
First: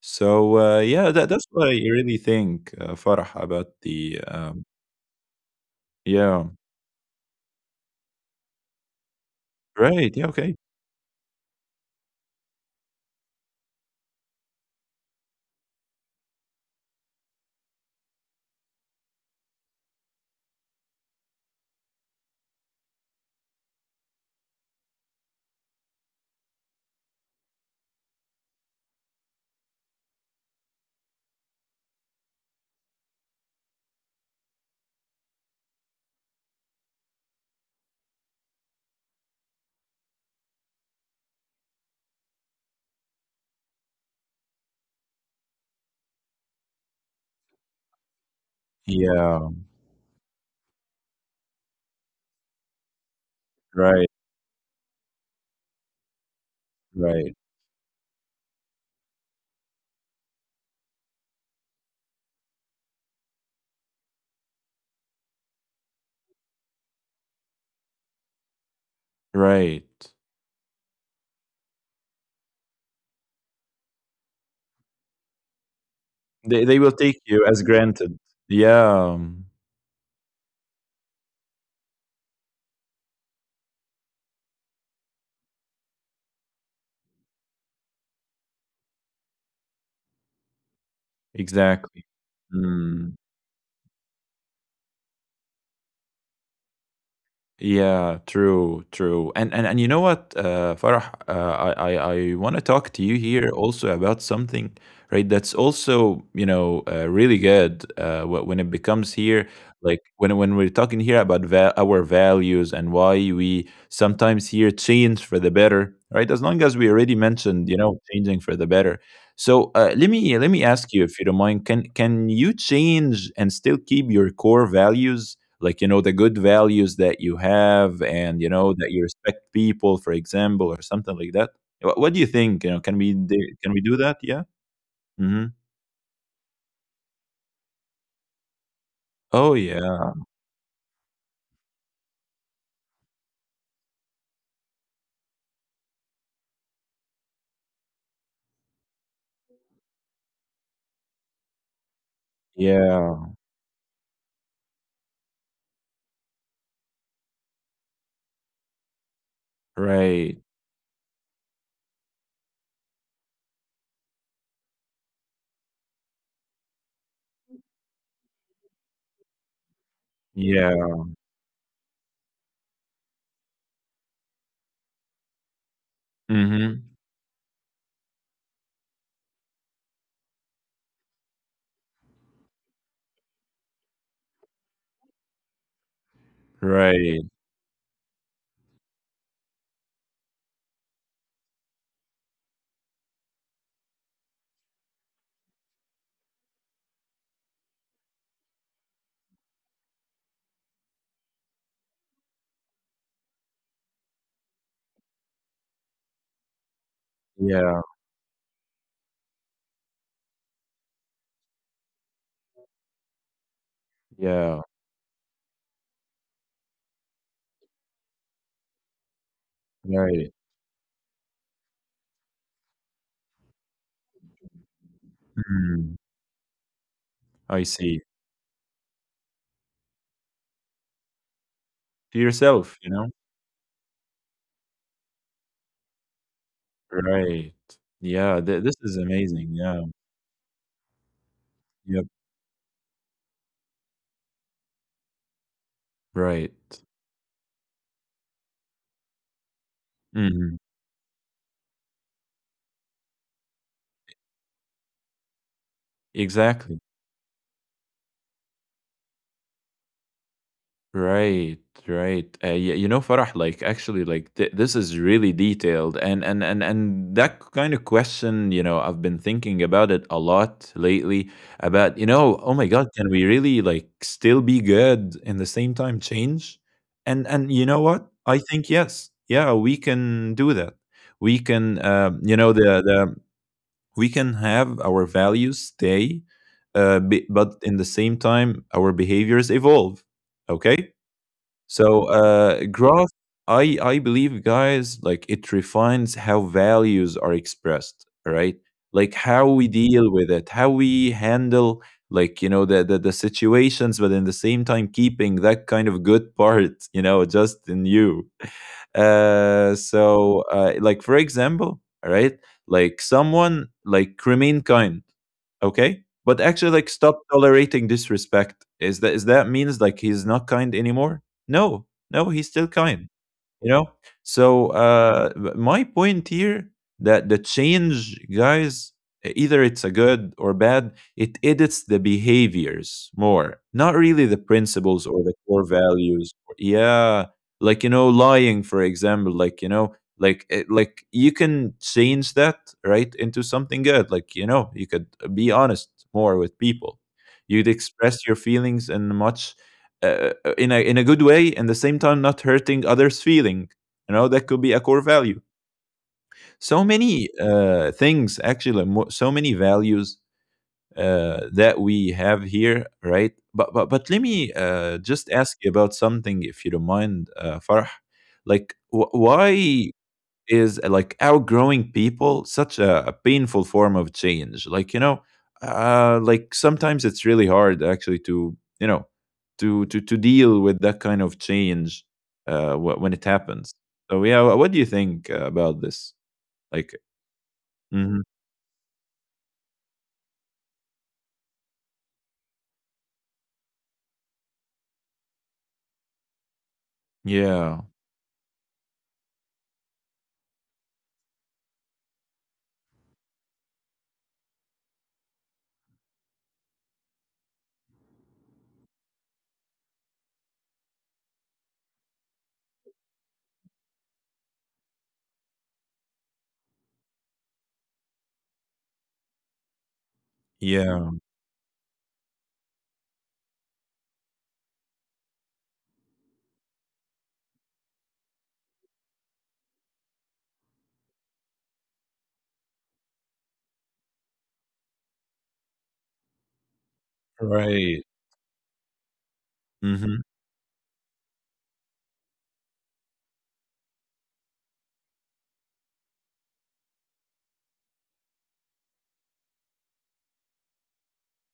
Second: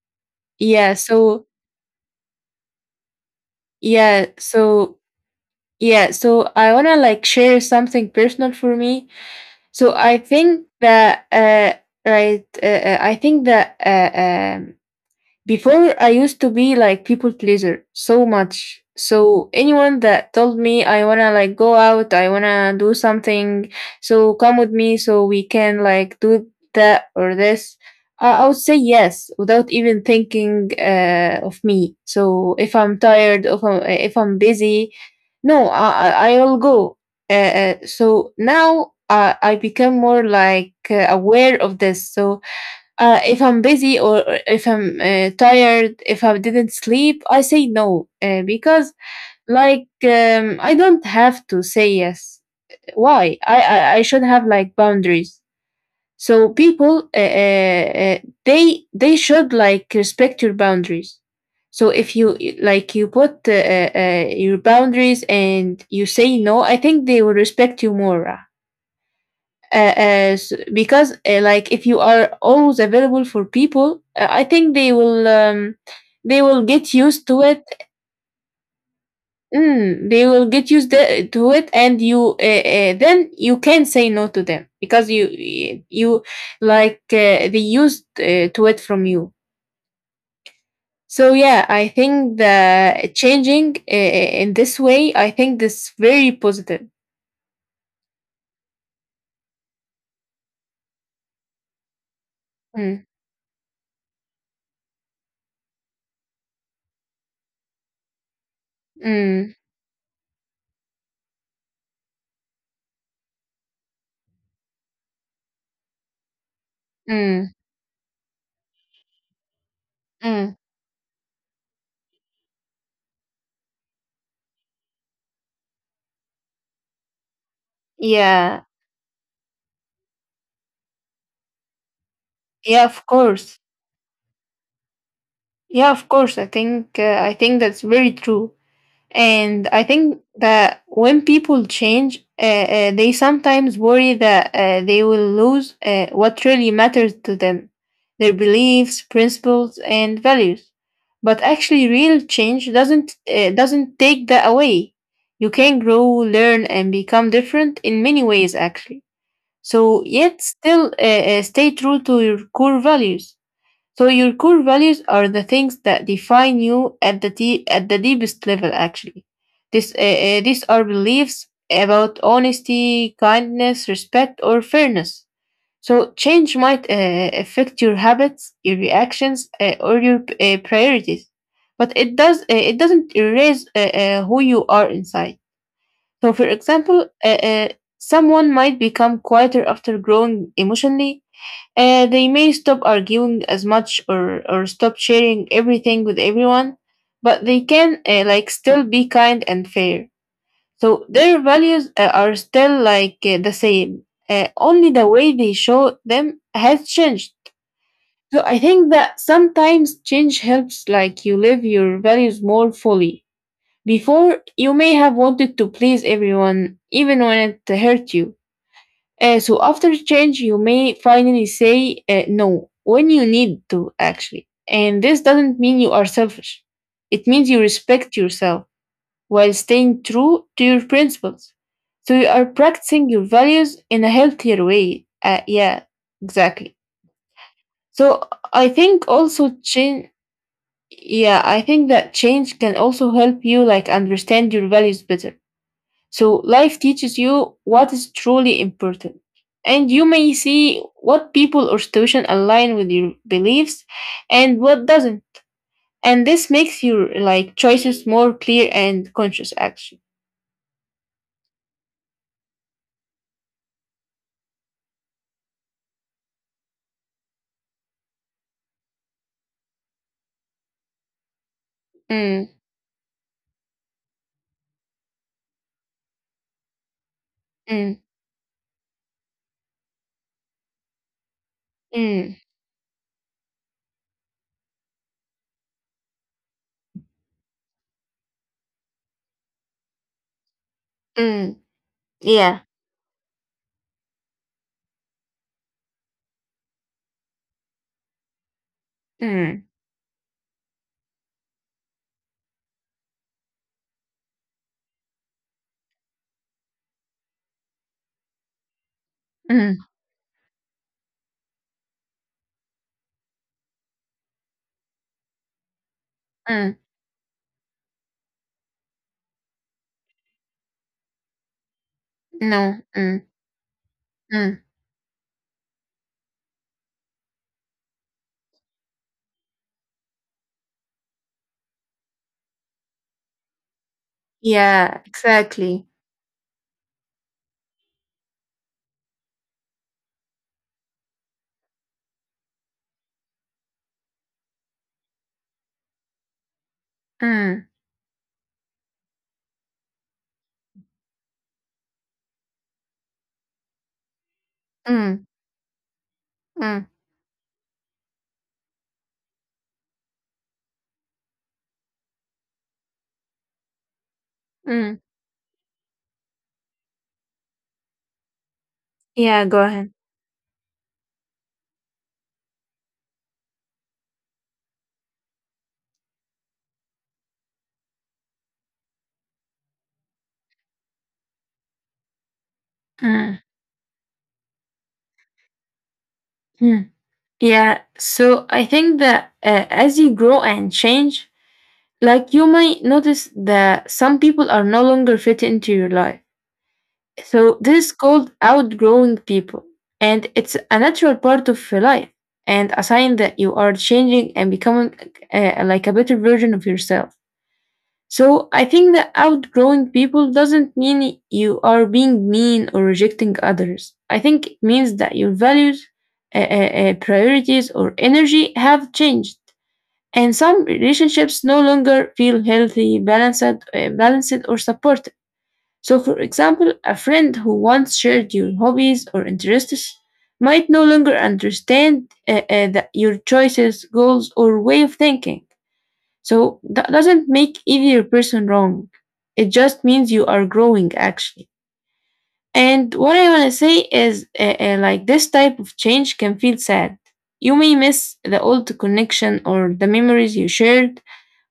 Speaker 1: So, uh,
Speaker 2: Yeah.
Speaker 1: yeah, that that's
Speaker 2: So,
Speaker 1: what I really think, uh, Farah, about the,
Speaker 2: yeah.
Speaker 1: um,
Speaker 2: So, yeah.
Speaker 1: yeah,
Speaker 2: So I want to like share something personal for me. So
Speaker 1: right,
Speaker 2: I
Speaker 1: yeah, okay.
Speaker 2: think that uh, right. Uh, uh, I think that uh, um, before, I used to be like people pleaser so much. So anyone that told me I wanna like go out, I wanna do something, so come with me, so we can like do that or this, I, I would say yes without even thinking uh, of me. So if I'm tired, if I'm, if I'm busy, no, I I I will go. Uh, uh, so now uh, I become more like uh, aware of this. So uh, if I'm busy or if I'm uh, tired, if I didn't sleep, I say no uh, because,
Speaker 1: Yeah,
Speaker 2: like, um, I don't have to say yes. Why? I, I I
Speaker 1: right,
Speaker 2: should have like boundaries. So people, uh,
Speaker 1: right,
Speaker 2: uh, uh, they they should like respect your boundaries. So if you you- like you put uh, uh, uh, your boundaries and you say no, I think they will respect you more uh,
Speaker 1: right.
Speaker 2: uh, because uh, like if you are always available for people uh, I think they will um, they will
Speaker 1: They they will
Speaker 2: get
Speaker 1: take
Speaker 2: used to
Speaker 1: you as
Speaker 2: it
Speaker 1: granted. Yeah,
Speaker 2: mm, They will get used the- to it and you uh, uh, then you can say no to them because you you like uh, they used uh, to it from you. So yeah, I
Speaker 1: exactly.
Speaker 2: think the
Speaker 1: Mm.
Speaker 2: changing uh, in this way, I think this very positive.
Speaker 1: Yeah, true, true. And and and you know what, uh, Farah, uh, I I, I want to talk to
Speaker 2: mm,
Speaker 1: you here also about something, right? That's also you know uh, really good uh, wh- when it becomes here,
Speaker 2: mm,
Speaker 1: like when when we're talking here about va- our values and why we sometimes here change for the better, right? As long as we already
Speaker 2: mm,
Speaker 1: mentioned, you know, changing for the better. So uh, let me let
Speaker 2: mm.
Speaker 1: me ask you, if you don't mind, can can you change and still keep your core values? Like you know the good values that you have and you
Speaker 2: Yeah.
Speaker 1: know that you respect people for example or something like that. Wh- what do you think, you know,
Speaker 2: Yeah,
Speaker 1: can
Speaker 2: of
Speaker 1: we do-
Speaker 2: course.
Speaker 1: can we do that? Yeah, mm-hmm.
Speaker 2: Yeah, of course. I think uh, I think that's very true,
Speaker 1: Oh
Speaker 2: and I
Speaker 1: yeah.
Speaker 2: think that when people change, uh, uh, they sometimes worry that uh, they will lose uh, what really matters to them, their beliefs, principles, and values. But actually, real change
Speaker 1: Yeah,
Speaker 2: doesn't uh, doesn't take that away. You can grow, learn, and become different in many ways, actually. So,
Speaker 1: right,
Speaker 2: yet still uh, uh, stay true to your core values. So your core values are the things that define you at the de- at the deepest level. Actually, this uh, uh, these are
Speaker 1: yeah,
Speaker 2: beliefs about honesty, kindness, respect, or fairness. So change
Speaker 1: mm-hmm.
Speaker 2: might uh, affect your habits, your reactions, uh, or your uh, priorities, but it does uh, it doesn't erase uh, uh, who you are inside. So, for example,
Speaker 1: Right,
Speaker 2: uh, uh, someone might become quieter after growing emotionally. Uh, they may stop arguing as much or, or stop sharing everything with everyone, but they can uh, like still be kind and fair. So their values uh, are still like uh, the same. Uh, only the way they show them has changed.
Speaker 1: yeah,
Speaker 2: So I think that sometimes change helps like you live your values more fully. Before,
Speaker 1: yeah,
Speaker 2: you may have wanted to please everyone even when it hurt you. Uh, so after the
Speaker 1: right.
Speaker 2: change, you may finally say uh, no when you need to, actually. And this doesn't mean you
Speaker 1: Mm.
Speaker 2: are selfish. It means you
Speaker 1: I see.
Speaker 2: respect yourself while staying true to your principles. So
Speaker 1: To
Speaker 2: you are
Speaker 1: yourself, you know.
Speaker 2: practicing your values in a healthier way. Uh, yeah, exactly.
Speaker 1: Right.
Speaker 2: So
Speaker 1: Yeah, th-
Speaker 2: I
Speaker 1: this is
Speaker 2: think
Speaker 1: amazing,
Speaker 2: also
Speaker 1: yeah.
Speaker 2: change. Yeah, I think
Speaker 1: Yep,
Speaker 2: that change can also help you like understand your values better, so
Speaker 1: right,
Speaker 2: life teaches you what is truly important. And you may
Speaker 1: mm-hmm.
Speaker 2: see what people or situation align with your beliefs and what doesn't. And this
Speaker 1: Exactly.
Speaker 2: makes your like choices more clear and conscious action.
Speaker 1: Right, right. Uh, yeah, you know, Farah, like actually, like th- this is really detailed, and and and and that kind of question, you know, I've been thinking about it a lot lately. About you know,
Speaker 2: Mm,
Speaker 1: oh my God, can we really like still be good in the same time change? And and you know
Speaker 2: mm,
Speaker 1: what? I think yes, yeah, we can do that. We can, uh,
Speaker 2: mm,
Speaker 1: you know, the the we can have our values stay, uh, be, but in the same time, our behaviors evolve. Okay,
Speaker 2: mm,
Speaker 1: so
Speaker 2: yeah.
Speaker 1: uh, growth, I I believe, guys, like it refines how values are expressed, right? Like how
Speaker 2: Mm,
Speaker 1: we deal with it, how we handle like you know the, the the situations, but in the same time keeping that kind of good part, you know, just in you. Uh,
Speaker 2: mm,
Speaker 1: so uh, like for example, all right, like someone like remain kind, okay, but actually
Speaker 2: mm,
Speaker 1: like stop tolerating disrespect. Is that, is that means like he's not kind anymore? No. No, he's still
Speaker 2: no.
Speaker 1: kind,
Speaker 2: mm,
Speaker 1: you know.
Speaker 2: mm.
Speaker 1: So uh b- my point here, that the change, guys, e- either it's a good or bad, it edits the behaviors more, not really the
Speaker 2: Yeah,
Speaker 1: principles or the core
Speaker 2: exactly.
Speaker 1: values. Yeah. Like you know lying for example, like you know, like eh, like you can change that right into something good. Like you know you could uh, be honest more with people.
Speaker 2: Mm,
Speaker 1: You'd express your feelings in a much uh, uh, in a in a good way and the same time not hurting others feeling. You know, that could be a core
Speaker 2: mm,
Speaker 1: value.
Speaker 2: mm,
Speaker 1: So many uh, things, actually, mo- so many values uh, that we have here, right? But but, but let me
Speaker 2: mm.
Speaker 1: uh, just ask you about something if you don't mind, uh, Farah. Like wh-
Speaker 2: Yeah, go ahead.
Speaker 1: why is uh, like outgrowing people such a, a painful form of change? Like you know, uh, like sometimes it's really hard actually to you know, to to to deal with that kind of change uh wh- when it
Speaker 2: Mm,
Speaker 1: happens. So yeah, wh- what do you think uh, about this,
Speaker 2: mm.
Speaker 1: like?
Speaker 2: Yeah,
Speaker 1: Mhm.
Speaker 2: so I think that uh, as you grow and change, like you might notice that some people are no longer fit into your life. So
Speaker 1: Yeah.
Speaker 2: this is called outgrowing people. And it's a natural part of your life and a sign that you are changing and becoming uh, like a better version of yourself. So I think that outgrowing people doesn't mean you are being mean or rejecting others. I think it means that your values, uh, uh, uh, priorities, or energy have changed and some
Speaker 1: Yeah,
Speaker 2: relationships no longer feel healthy, balanced, uh, balanced or supported. So, for example, a friend who once shared your hobbies or interests might no longer understand uh, uh, the- your choices, goals, or way of thinking. So, that doesn't make
Speaker 1: right.
Speaker 2: either person wrong. It just means
Speaker 1: Hmm.
Speaker 2: you are growing, actually. And what I want to say is uh, uh, like this type of change can feel sad. You may miss the old connection or the memories you shared,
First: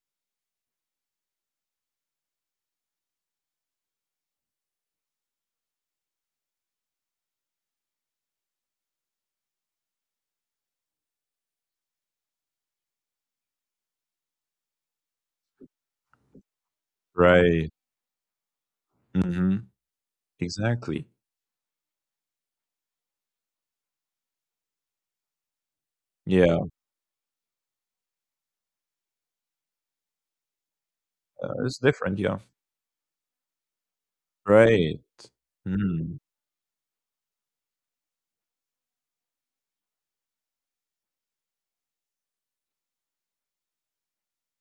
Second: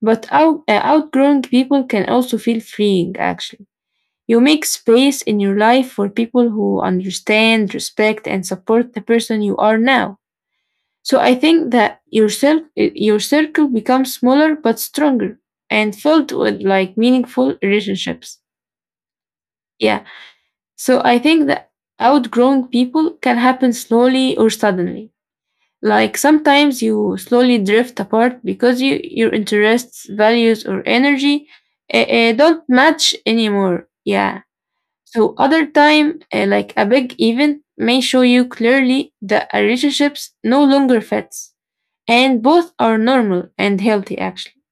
Speaker 2: but out, uh, outgrowing people can also feel freeing, actually. You make space in your life for people who understand, respect, and support the person you are now. So I think that your, cir- your circle becomes smaller but stronger and filled with like meaningful
Speaker 1: Right.
Speaker 2: relationships.
Speaker 1: Hmm.
Speaker 2: Yeah. So
Speaker 1: Exactly.
Speaker 2: I think that outgrowing people can happen slowly or suddenly. Like
Speaker 1: Yeah,
Speaker 2: sometimes you slowly drift apart because you, your interests, values, or energy
Speaker 1: uh, it's
Speaker 2: uh,
Speaker 1: different,
Speaker 2: uh,
Speaker 1: yeah.
Speaker 2: don't match anymore. Yeah.
Speaker 1: Right.
Speaker 2: So other time,
Speaker 1: Mm.
Speaker 2: uh, like a big event, may show you clearly that a relationships no longer fits, and both are normal and healthy actually.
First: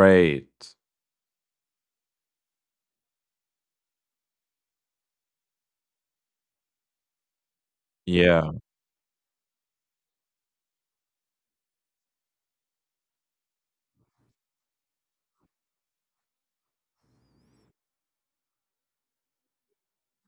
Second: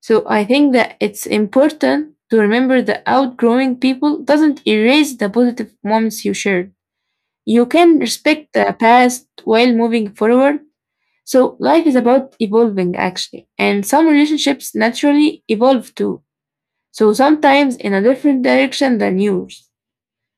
Speaker 2: So I think that it's important to remember that outgrowing people doesn't erase the positive moments you shared. You can respect
Speaker 1: Yeah.
Speaker 2: the past while moving forward. So life is about evolving actually, and some relationships naturally evolve too. So sometimes in a different direction than yours.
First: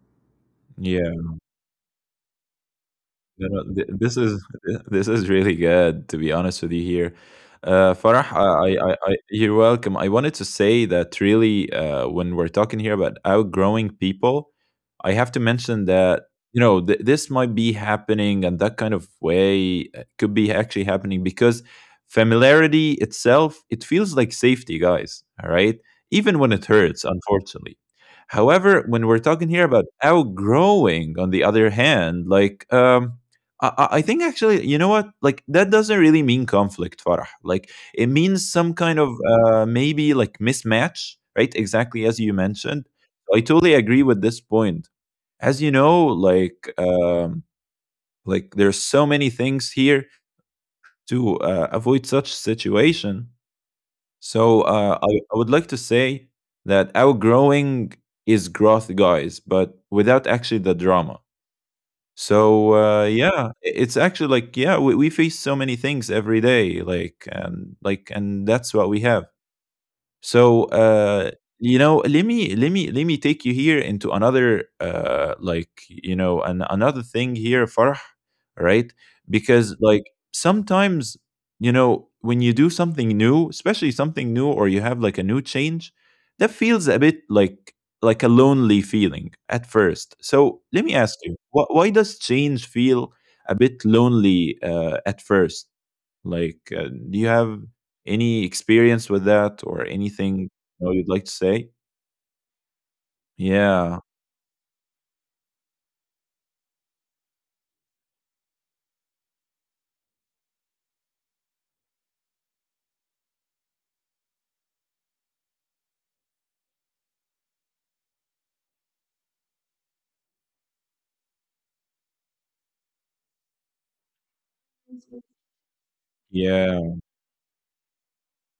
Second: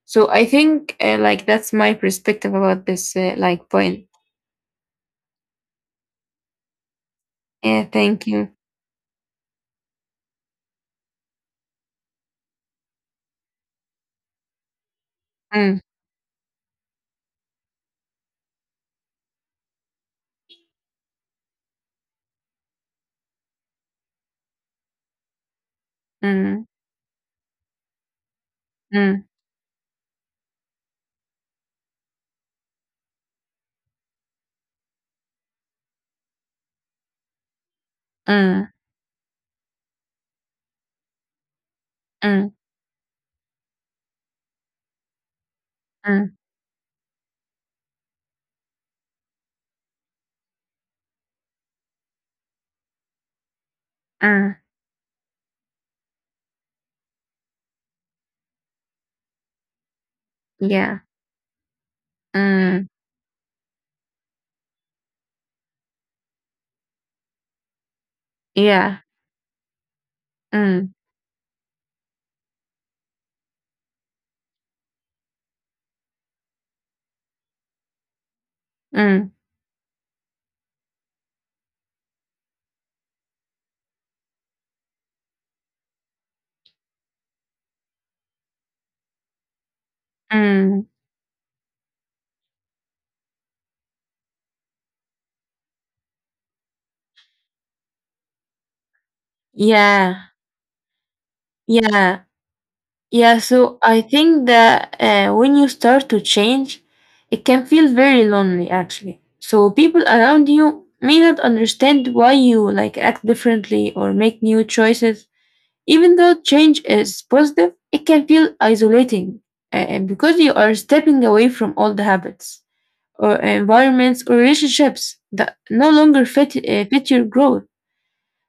Speaker 2: So I think
Speaker 1: Yeah.
Speaker 2: uh, like that's my perspective about this uh,
Speaker 1: No,
Speaker 2: like
Speaker 1: no, th-
Speaker 2: point.
Speaker 1: this is th- this is really good to be honest with you here.
Speaker 2: Yeah,
Speaker 1: Uh,
Speaker 2: thank
Speaker 1: Farah,
Speaker 2: you.
Speaker 1: I, I, I, I- you're welcome. I wanted to say that really, uh, when we're talking here about outgrowing people, I have to mention
Speaker 2: Mm,
Speaker 1: that you know th- this might be happening, and that kind of way uh, could be actually happening because familiarity itself, it feels like safety, guys. All right, even when it
Speaker 2: mm,
Speaker 1: hurts, unfortunately. However, when we're
Speaker 2: mm,
Speaker 1: talking here about outgrowing, on the other hand, like um, I, I think actually, you know what? Like that doesn't really mean conflict, Farah. Like it means some
Speaker 2: mm,
Speaker 1: kind of uh, maybe like mismatch, right? Exactly as you
Speaker 2: mm,
Speaker 1: mentioned. I totally agree with this point. As you know,
Speaker 2: mm,
Speaker 1: like um, like there's so many things here to uh, avoid such situation. So
Speaker 2: mm.
Speaker 1: uh, I, I would like to say that outgrowing is growth, guys, but without actually the
Speaker 2: Yeah.
Speaker 1: drama. So,
Speaker 2: Mm,
Speaker 1: uh, yeah, i- it's actually like, yeah, we, we face so many things every day, like, and like, and that's what we
Speaker 2: yeah.
Speaker 1: have. So,
Speaker 2: Mm,
Speaker 1: uh, you know, let me let me let me take you here into another uh like, you know, an, another thing here, Farh, right?
Speaker 2: mm,
Speaker 1: Because like sometimes, you know, when you do something new, especially something new or you have like a new change, that feels a bit like like a lonely feeling at first. So, let me
Speaker 2: mm.
Speaker 1: ask you, wh- why does change feel a bit lonely uh, at first? Like, uh, do you have any experience with that or
Speaker 2: Yeah.
Speaker 1: anything you know, you'd like to say?
Speaker 2: Yeah. Yeah, so
Speaker 1: Yeah,
Speaker 2: I think that uh, when you start to change, it can feel very lonely actually. So people around you may not understand why you like act differently or make new choices. Even though change is positive, it can feel isolating uh, because you are stepping away from old habits or environments or relationships that no longer fit
Speaker 1: yeah,
Speaker 2: uh, fit your growth.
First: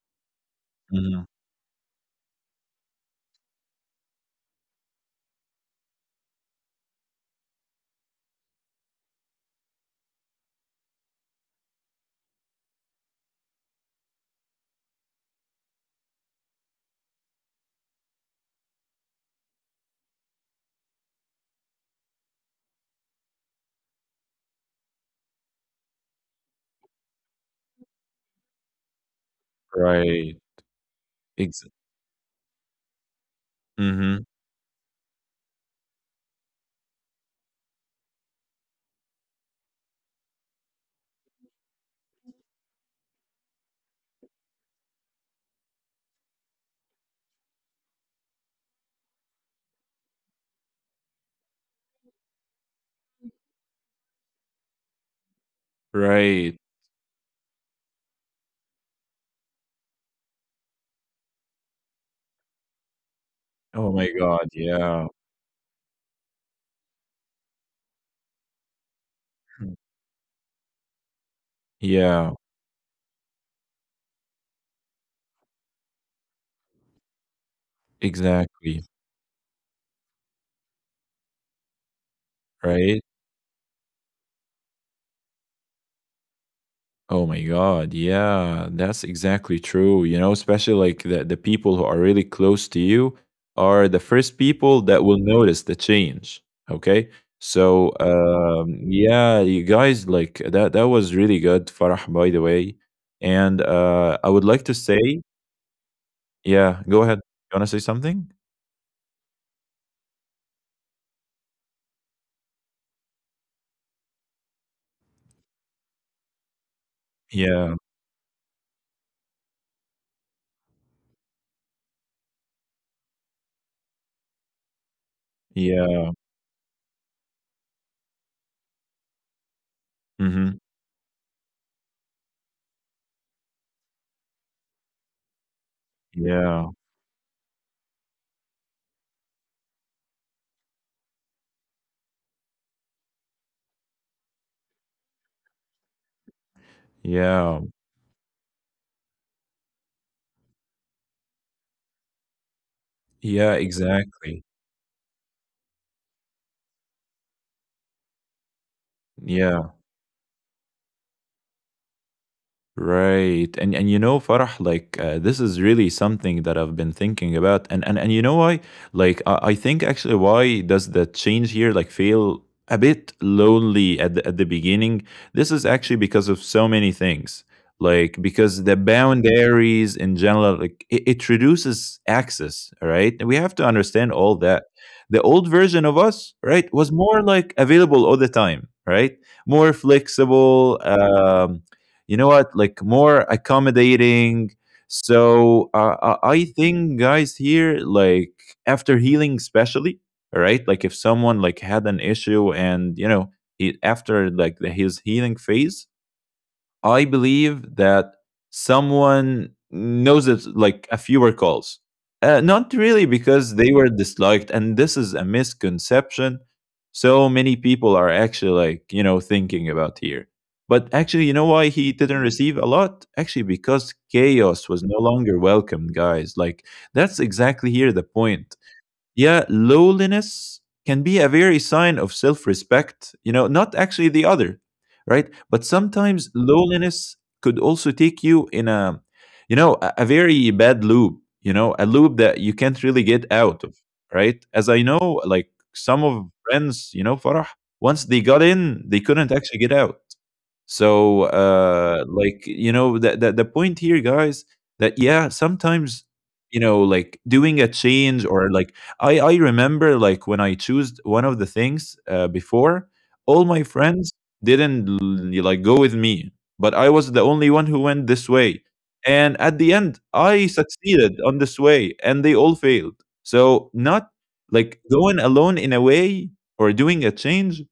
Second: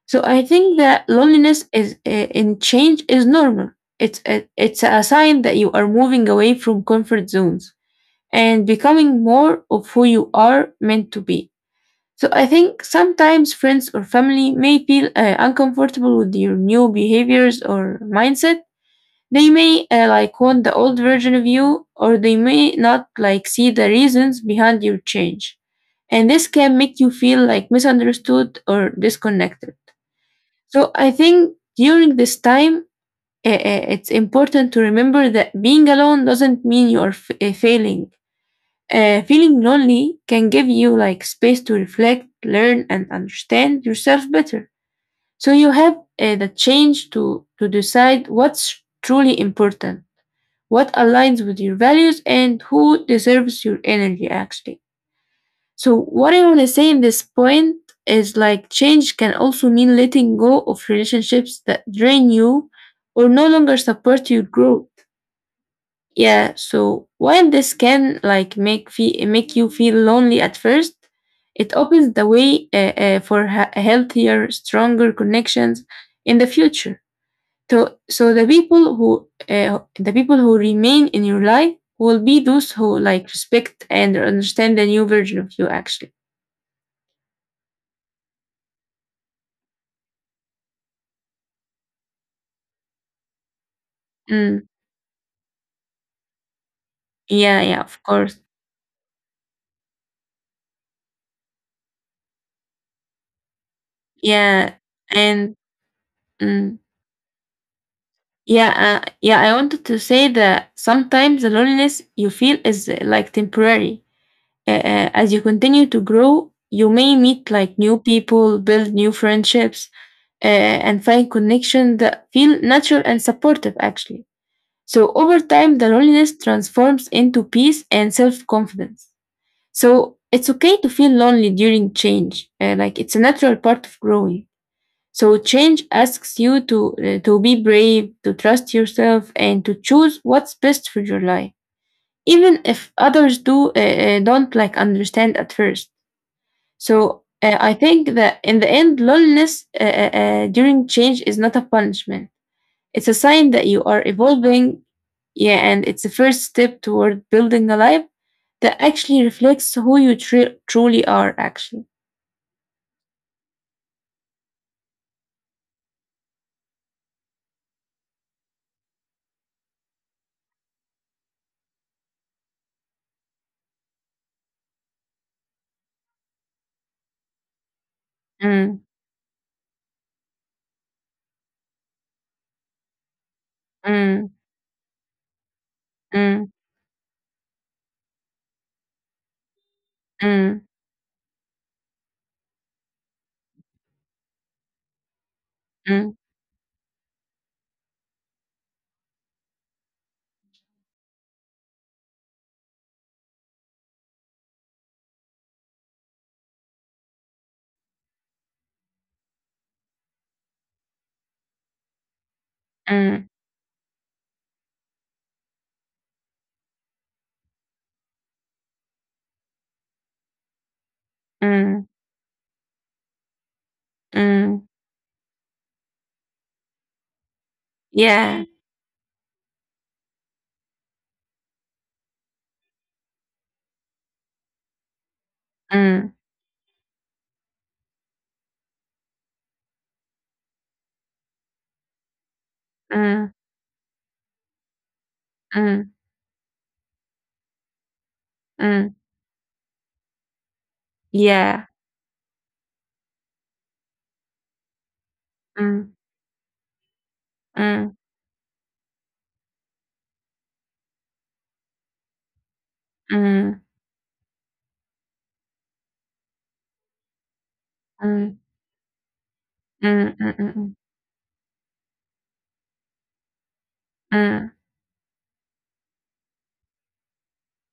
Speaker 2: So I think that
Speaker 1: mhm,
Speaker 2: loneliness is uh, in change is normal. It's a, it's a sign that you are moving away from comfort zones and becoming more of who you are meant to be. So I think sometimes friends or family may feel uh, uncomfortable with your new behaviors or mindset. They may uh, like want the old version of you or they may not like see the reasons behind your change. And this can make you feel like misunderstood or disconnected.
Speaker 1: right.
Speaker 2: So I think
Speaker 1: Ex-
Speaker 2: during this time, uh, uh, it's
Speaker 1: mhm,
Speaker 2: important to remember that being alone doesn't mean you're f- uh, failing. Uh, feeling lonely can give you like space to reflect, learn, and understand yourself better. So you have uh, the change to to decide what's truly important, what aligns with your values, and who deserves your energy actually. So what I want
Speaker 1: right.
Speaker 2: to say in this point is like change can also mean letting go of relationships that drain you or no longer
Speaker 1: Oh my
Speaker 2: support your
Speaker 1: God,
Speaker 2: growth.
Speaker 1: yeah.
Speaker 2: Yeah, so while this can like make fe- make you
Speaker 1: Hmm.
Speaker 2: feel lonely at first, it opens the
Speaker 1: Yeah,
Speaker 2: way uh, uh, for ha- healthier, stronger connections in the future. So, so the
Speaker 1: exactly,
Speaker 2: people who uh, the people who remain in your life will be those who
Speaker 1: right.
Speaker 2: like respect and understand the new version of you actually.
Speaker 1: Oh my God. Yeah, that's exactly true. You know, especially like the, the people who are really close to you are the first
Speaker 2: Mm.
Speaker 1: people that will notice the change. Okay.
Speaker 2: Yeah, yeah,
Speaker 1: So,
Speaker 2: of course.
Speaker 1: um, yeah, you guys like that. That was really good, Farah, by the way. And uh, I would like
Speaker 2: Yeah,
Speaker 1: to say,
Speaker 2: and mm,
Speaker 1: yeah, go ahead. You want to say something?
Speaker 2: yeah, uh, yeah. I wanted to say that sometimes the loneliness you feel is uh, like temporary. Uh, uh, as you continue to grow, you may meet
Speaker 1: Yeah.
Speaker 2: like new people, build new friendships, uh, and find connections that feel natural and supportive. Actually, so over time, the
Speaker 1: Yeah.
Speaker 2: loneliness transforms into peace and self-confidence. So it's
Speaker 1: Mm-hmm.
Speaker 2: okay to feel lonely during change. Uh, like it's a natural part of growing. So change asks you
Speaker 1: Yeah.
Speaker 2: to uh, to be brave, to trust yourself, and to choose what's best for your life, even if others do uh, uh, don't like understand at first. So uh,
Speaker 1: Yeah.
Speaker 2: I think that in the end, loneliness uh, uh, uh, during change is not a punishment. It's a sign
Speaker 1: Yeah.
Speaker 2: that you are
Speaker 1: Exactly.
Speaker 2: evolving, yeah, and it's a first step toward building a life that actually
Speaker 1: Yeah.
Speaker 2: reflects who you tru- truly are. Actually.
Speaker 1: Right. And and you know, Farah, like uh, this is really something that I've been thinking about. And and, and you know why? Like I, I think actually why does the change here like feel a bit lonely at the, at the beginning? This is actually because of so many things. Like because the
Speaker 2: Mm,
Speaker 1: boundaries in general, like it, it reduces access, right? And we have to understand
Speaker 2: mm,
Speaker 1: all that. The old version of us,
Speaker 2: mm,
Speaker 1: right, was more like available all the time, right? More
Speaker 2: mm,
Speaker 1: flexible, um, you know what, like more accommodating. So uh,
Speaker 2: mm,
Speaker 1: uh, I think guys here, like after healing, especially, right? Like if someone like had an issue and you know he after like the, his healing phase, I believe that someone knows it like a fewer calls. Uh, not really
Speaker 2: mm,
Speaker 1: because they were disliked, and this is a misconception. So many people are actually like, you know, thinking about here. But actually, you know why
Speaker 2: mm,
Speaker 1: he didn't receive a lot? Actually, because
Speaker 2: mm.
Speaker 1: chaos was no longer welcomed, guys. Like, that's exactly here the
Speaker 2: Yeah.
Speaker 1: point. Yeah, lowliness can be a very sign of self-respect, you know, not actually the other. Right, but
Speaker 2: Mm,
Speaker 1: sometimes lowliness could also take you in a, you know, a, a very bad loop, you know, a loop that you can't really get
Speaker 2: mm,
Speaker 1: out of. Right, as I know like
Speaker 2: mm,
Speaker 1: some of friends, you know, Farah, once they got in
Speaker 2: mm.
Speaker 1: they couldn't actually get out. So,
Speaker 2: Yeah.
Speaker 1: uh, like you know, the, the the point here, guys, that yeah,
Speaker 2: Mm,
Speaker 1: sometimes you know, like doing a
Speaker 2: mm,
Speaker 1: change or like I I remember like when I chose one of the things uh, before, all
Speaker 2: mm,
Speaker 1: my friends didn't l- like go with me, but I was the only one who went this
Speaker 2: mm,
Speaker 1: way, and at the end,
Speaker 2: mm, mm,
Speaker 1: I
Speaker 2: mm,
Speaker 1: succeeded on this way, and they all failed. So not
Speaker 2: mm,
Speaker 1: like going alone in a way or doing a change,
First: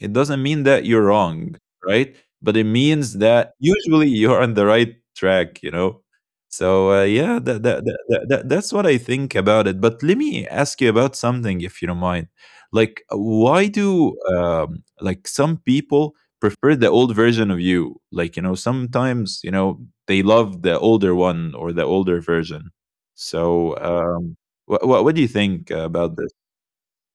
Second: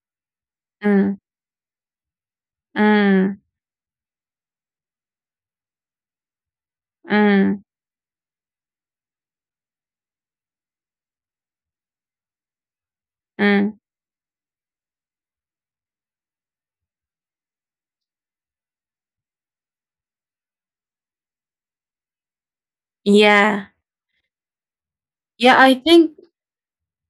Speaker 1: it doesn't mean that you're
Speaker 2: mm,
Speaker 1: wrong, right? But it means
Speaker 2: mm,
Speaker 1: that usually you're on the right track, you know? So uh, yeah, that,
Speaker 2: mm,
Speaker 1: that, that, that, that- that's what I think about it. But let me ask you about something, if you don't mind. Like, why
Speaker 2: mm.
Speaker 1: do um, like some people prefer the old version of you? Like, you know, sometimes you know they love the older one or the older version.
Speaker 2: Yeah.
Speaker 1: So, um, what what, what do you
Speaker 2: Yeah,
Speaker 1: think
Speaker 2: I
Speaker 1: about
Speaker 2: think
Speaker 1: this?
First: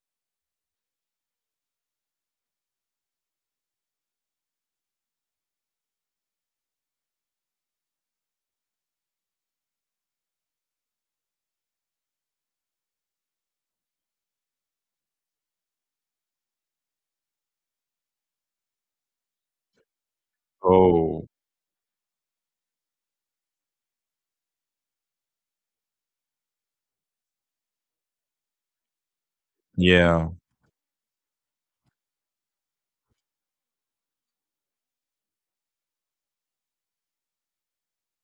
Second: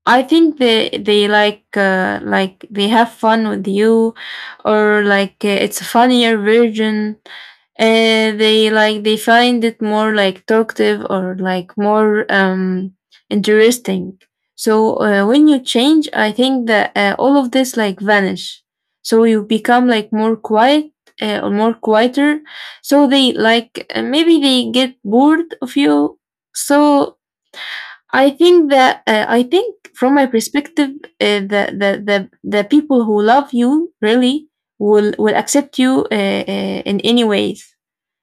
Speaker 2: I think they they like uh, like they have fun with you, or like uh, it's a funnier version. Uh, they like they find it more like talkative or like more um interesting. So uh, when you change, I think that uh, all of this like vanish. So you become like more quiet
Speaker 1: Oh,
Speaker 2: uh, or more quieter. So they like uh, maybe they get bored of you. So I think that uh, I think from my
Speaker 1: yeah,
Speaker 2: perspective, uh, the, the the the people who love you really will will accept you uh, uh, in any ways.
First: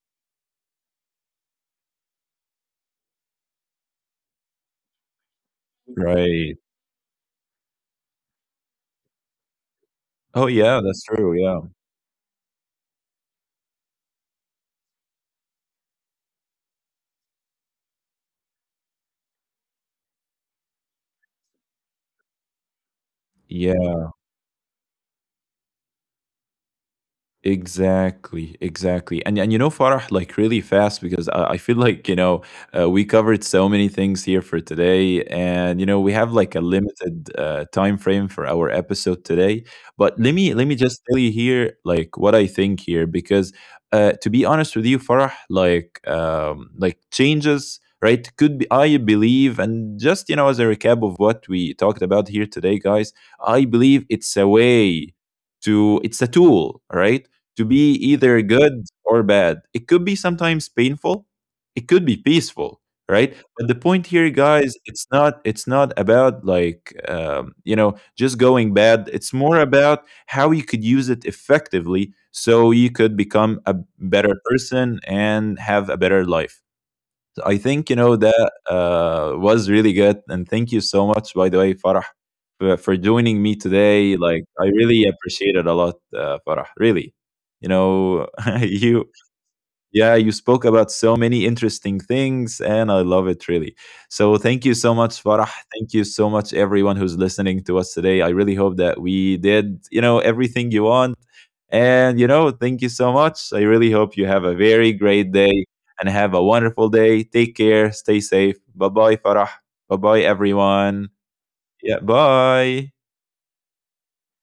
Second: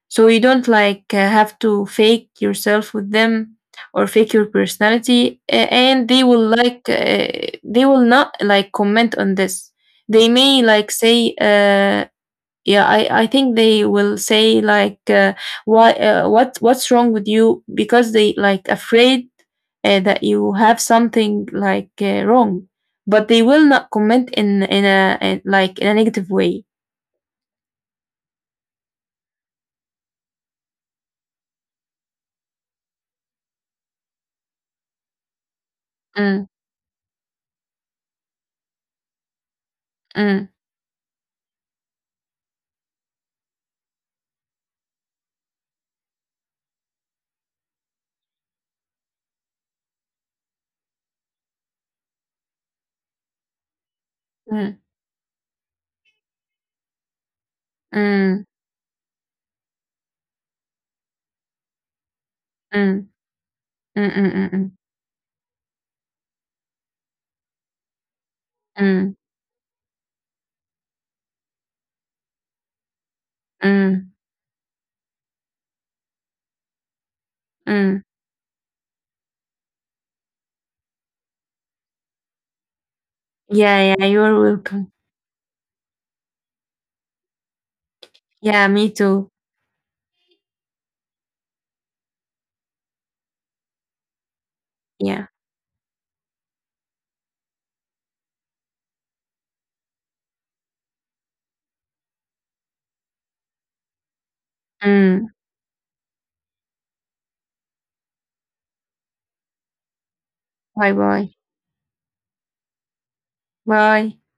Speaker 2: So you don't like uh, have to fake yourself with them or fake your personality, uh, and they will
Speaker 1: right.
Speaker 2: like uh, they will not like comment on this. They
Speaker 1: Oh,
Speaker 2: may
Speaker 1: yeah,
Speaker 2: like
Speaker 1: that's true,
Speaker 2: say.
Speaker 1: yeah.
Speaker 2: Uh, yeah, I, I think they will say like, uh, "Why? Uh, what? What's wrong with you?" Because they like afraid uh, that you have something like uh, wrong, but they will not
Speaker 1: Yeah,
Speaker 2: comment in in a in, like in a negative way.
Speaker 1: exactly, exactly. And and you know, Farah, like really fast because I, I feel like, you know, uh, we covered so many things here for today. And, you know, we have
Speaker 2: Mm,
Speaker 1: like a limited uh, time frame for our episode today. But let
Speaker 2: mm,
Speaker 1: me let me just tell you here like what I think here because uh, to be honest with you, Farah, like um, like changes, right? Could be I believe and just, you know, as a recap of what we talked about here today, guys, I believe it's a
Speaker 2: mm,
Speaker 1: way to, it's a tool, right, to be
Speaker 2: mm,
Speaker 1: either good or bad. It could be sometimes painful, it could be peaceful,
Speaker 2: mm,
Speaker 1: right? But the point
Speaker 2: mm,
Speaker 1: here,
Speaker 2: mm,
Speaker 1: guys, it's not, it's not about like um, you know just going
Speaker 2: mm, mm,
Speaker 1: bad.
Speaker 2: mm,
Speaker 1: It's more about how you could use it effectively so you could become a
Speaker 2: mm,
Speaker 1: better person and have a better life. So I think you
Speaker 2: mm.
Speaker 1: know that uh, was really good, and thank you so much, by the way, Farah, for, for joining me
Speaker 2: Yeah, yeah,
Speaker 1: today.
Speaker 2: you're
Speaker 1: Like I
Speaker 2: welcome.
Speaker 1: really appreciate it a lot, uh, Farah. Really, you know,
Speaker 2: Yeah, me
Speaker 1: you
Speaker 2: too.
Speaker 1: yeah, you spoke about so many interesting things, and I love it really. So, thank you so
Speaker 2: Yeah.
Speaker 1: much, Farah. Thank you so much, everyone who's listening to us today. I really hope that we did, you know, everything you want. And, you know, thank you so much. I really hope you have a very
Speaker 2: Mm.
Speaker 1: great day and have a wonderful day. Take care. Stay safe. Bye bye, Farah. Bye bye,
Speaker 2: Bye,
Speaker 1: everyone.
Speaker 2: bye,
Speaker 1: Yeah, bye.
Speaker 2: bye.